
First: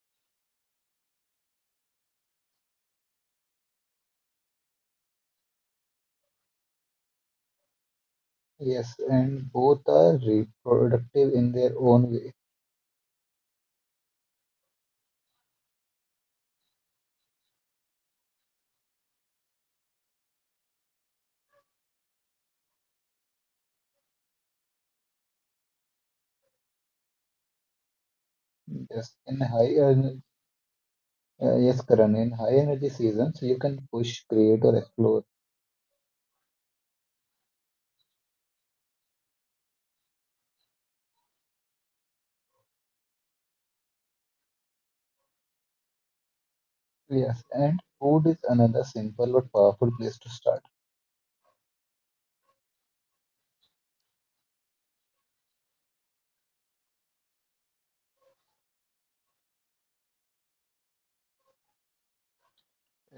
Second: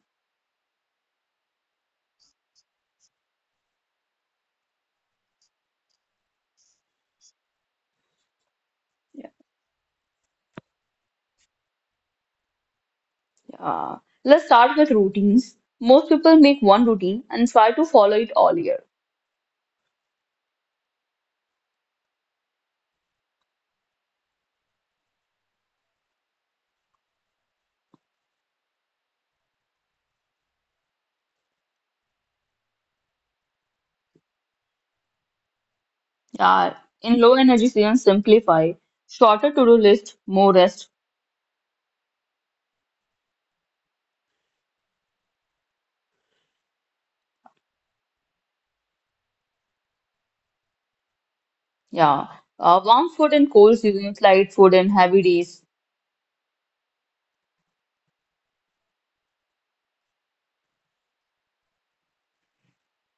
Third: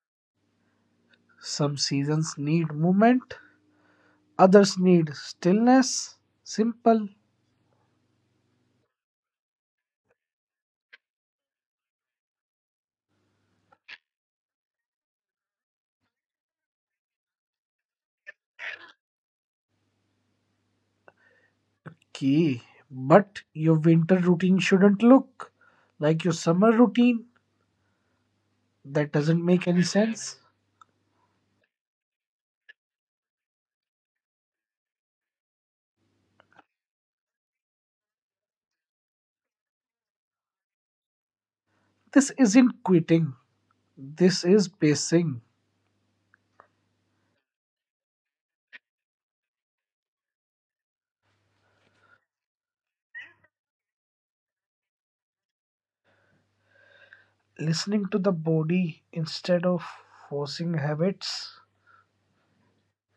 some seasons need movement, others need stillness. Simple. Yes, Yeah, and both are reproductive in their own way. Uh, let's start with routines. Most people make one routine and try to follow it all year. Okay, but your winter routine shouldn't look like your summer routine. Yes, That in doesn't make high any ener- sense. yes, Karan, in high energy seasons, you can push, create, or explore. Yeah, in low energy seasons, simplify. Shorter to-do list, more rest. This isn't quitting, this is pacing, Yes, and food is another simple but powerful place to start. Yeah, warm food and cold seasons, light food and heavy days. listening to the body instead of forcing habits.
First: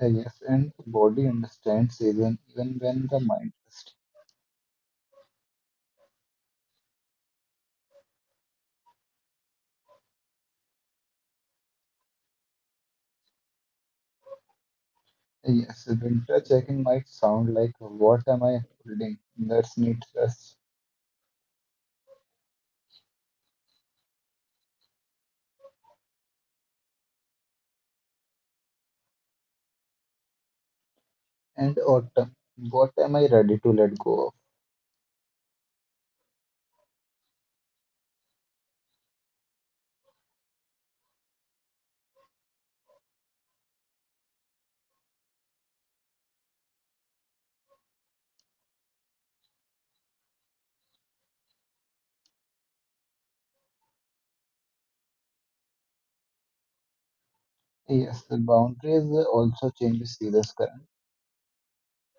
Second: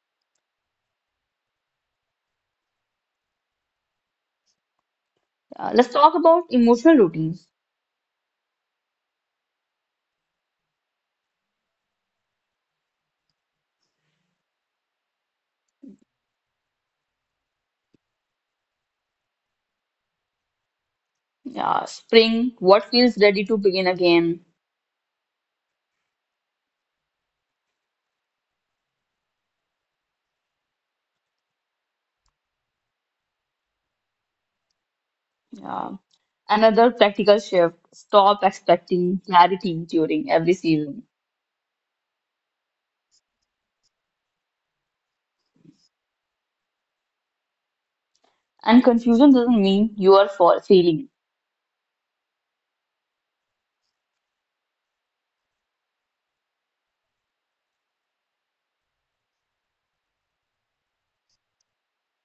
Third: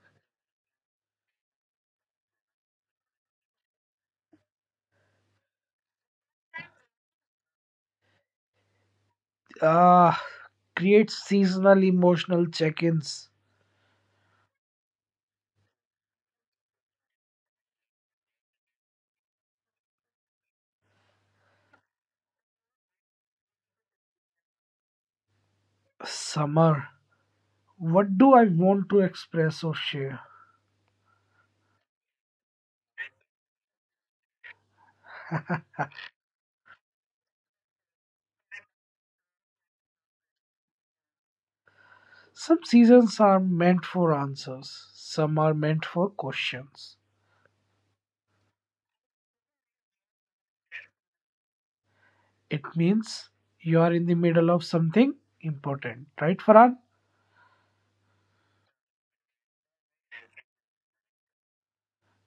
Yes and the body understands season even when the mind just. Let's talk about emotional routines. Ah, create seasonal emotional check ins. Yes winter checking might sound like what am I holding? That's needless. Yeah, spring, what feels ready to begin again? Summer. What do I want to express or share? And autumn, what am I ready to let go of? Uh, Yeah. Another practical shift. Stop expecting clarity during every season. Some seasons are meant for answers, some are meant for questions. And confusion doesn't mean you are for failing. It means you are in the middle of something important, right, Farhan? Yes, the boundaries also change with seasons, current.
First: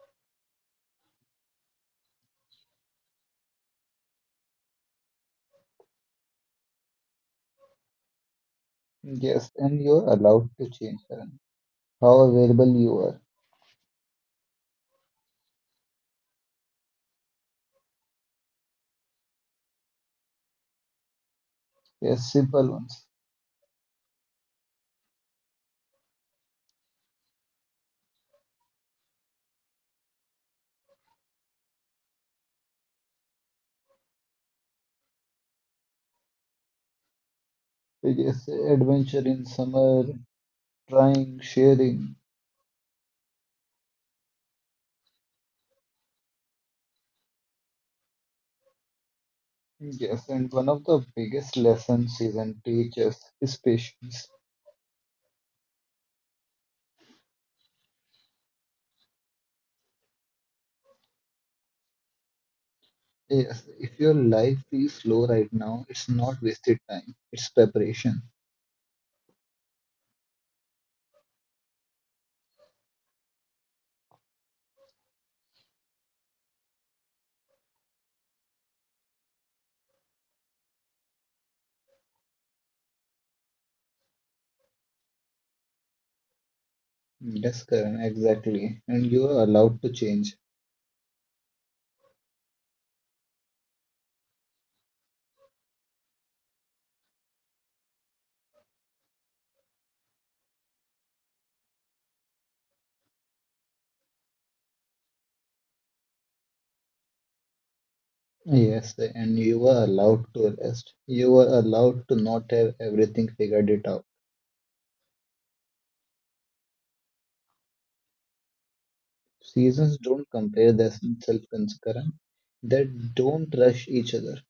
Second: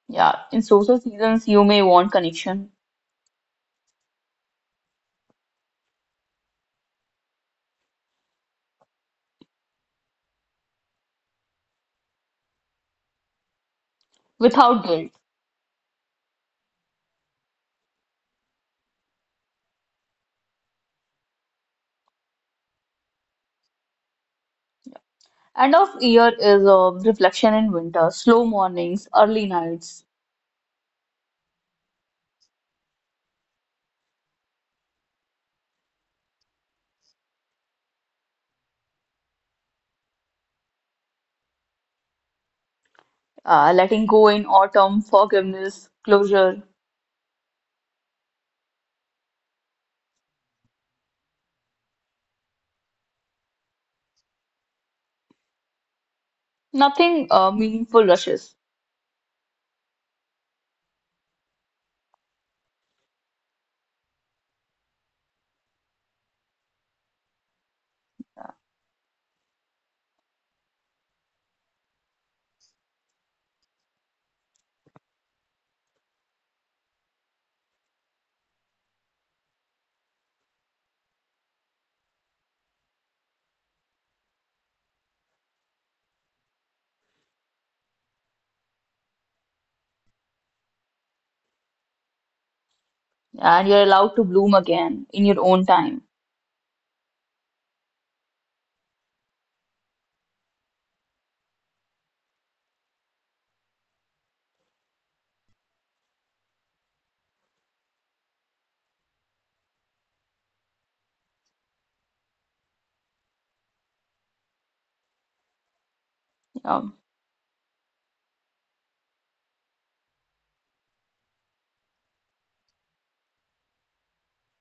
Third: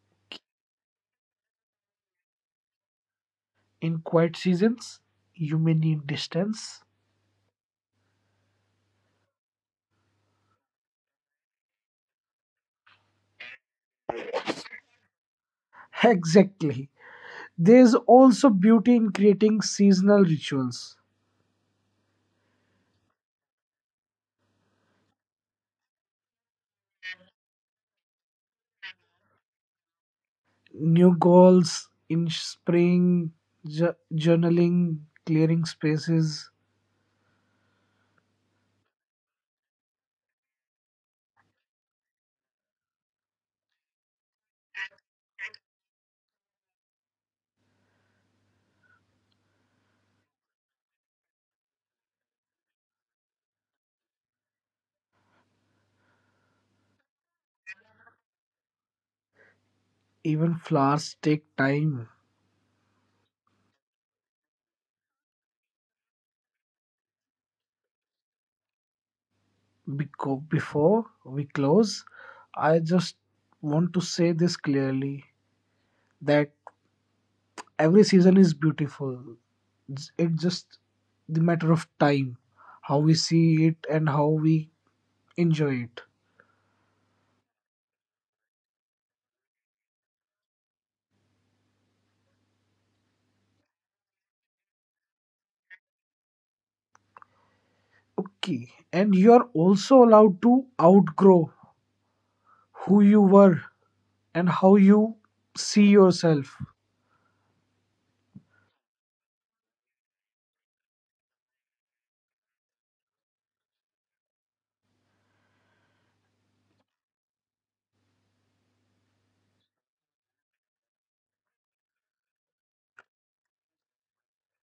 Yeah, in social seasons, you may want connection In quiet seasons, you may need distance. Yes, and you're allowed to change current. How available you are. without guilt. Exactly. There's also beauty in creating seasonal rituals, Yes, simple ones. End of year is a reflection in winter, slow mornings, early nights, new goals in spring, journaling, clearing spaces, Yes adventure in summer, trying, sharing. Letting go in autumn, forgiveness, closure. Yes, and one of the biggest lessons season teaches is patience. Nothing meaningful rushes, even flowers take time. Yes, if your life feels slow right now, it's not wasted time, it's preparation. Before we close, I just want to say this clearly that every season is beautiful. It's it just the matter of time, how we see it and how we enjoy it. Yes, Karan, exactly. And you are allowed to change. and you're allowed to bloom again in your own time. Okay. And you're also allowed to outgrow who you were and how you see yourself. Yes, and you are allowed to rest. You are allowed to not have everything figured it out. Yeah. Seasons don't compare themselves, Karan. They don't rush each other.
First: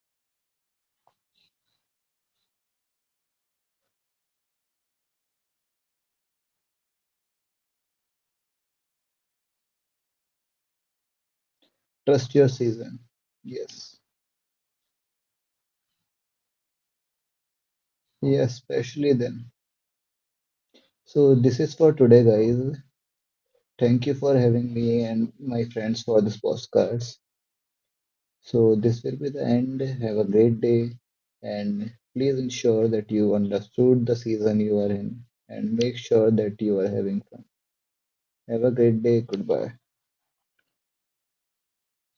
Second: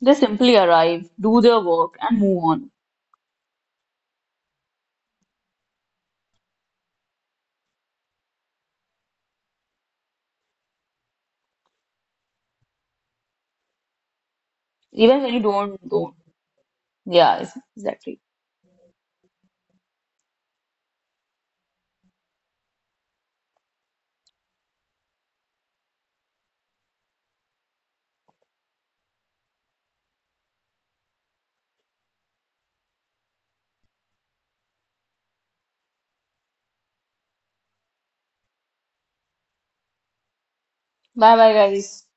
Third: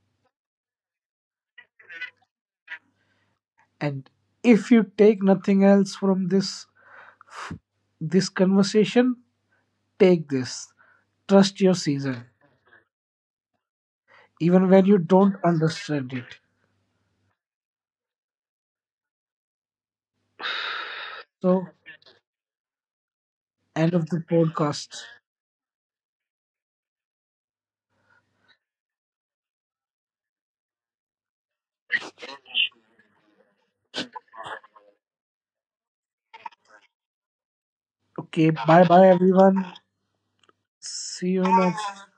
They simply arrive, do their work, and move on. And if you take nothing else from this conversation, take this. Trust your season. Trust your season. Yes, Even when you Even when don't you don't, understand don't. it. Yeah, exactly. yes, especially then. So this So is for today, guys. end Thank of you the for having podcast. me and my friends for this postcards. So this will be the end. Have a great day and please ensure that you understood the season you are in and make sure that you are having fun. Okay, Have a bye great bye day. everyone. Goodbye. See Bye you bye, guys. next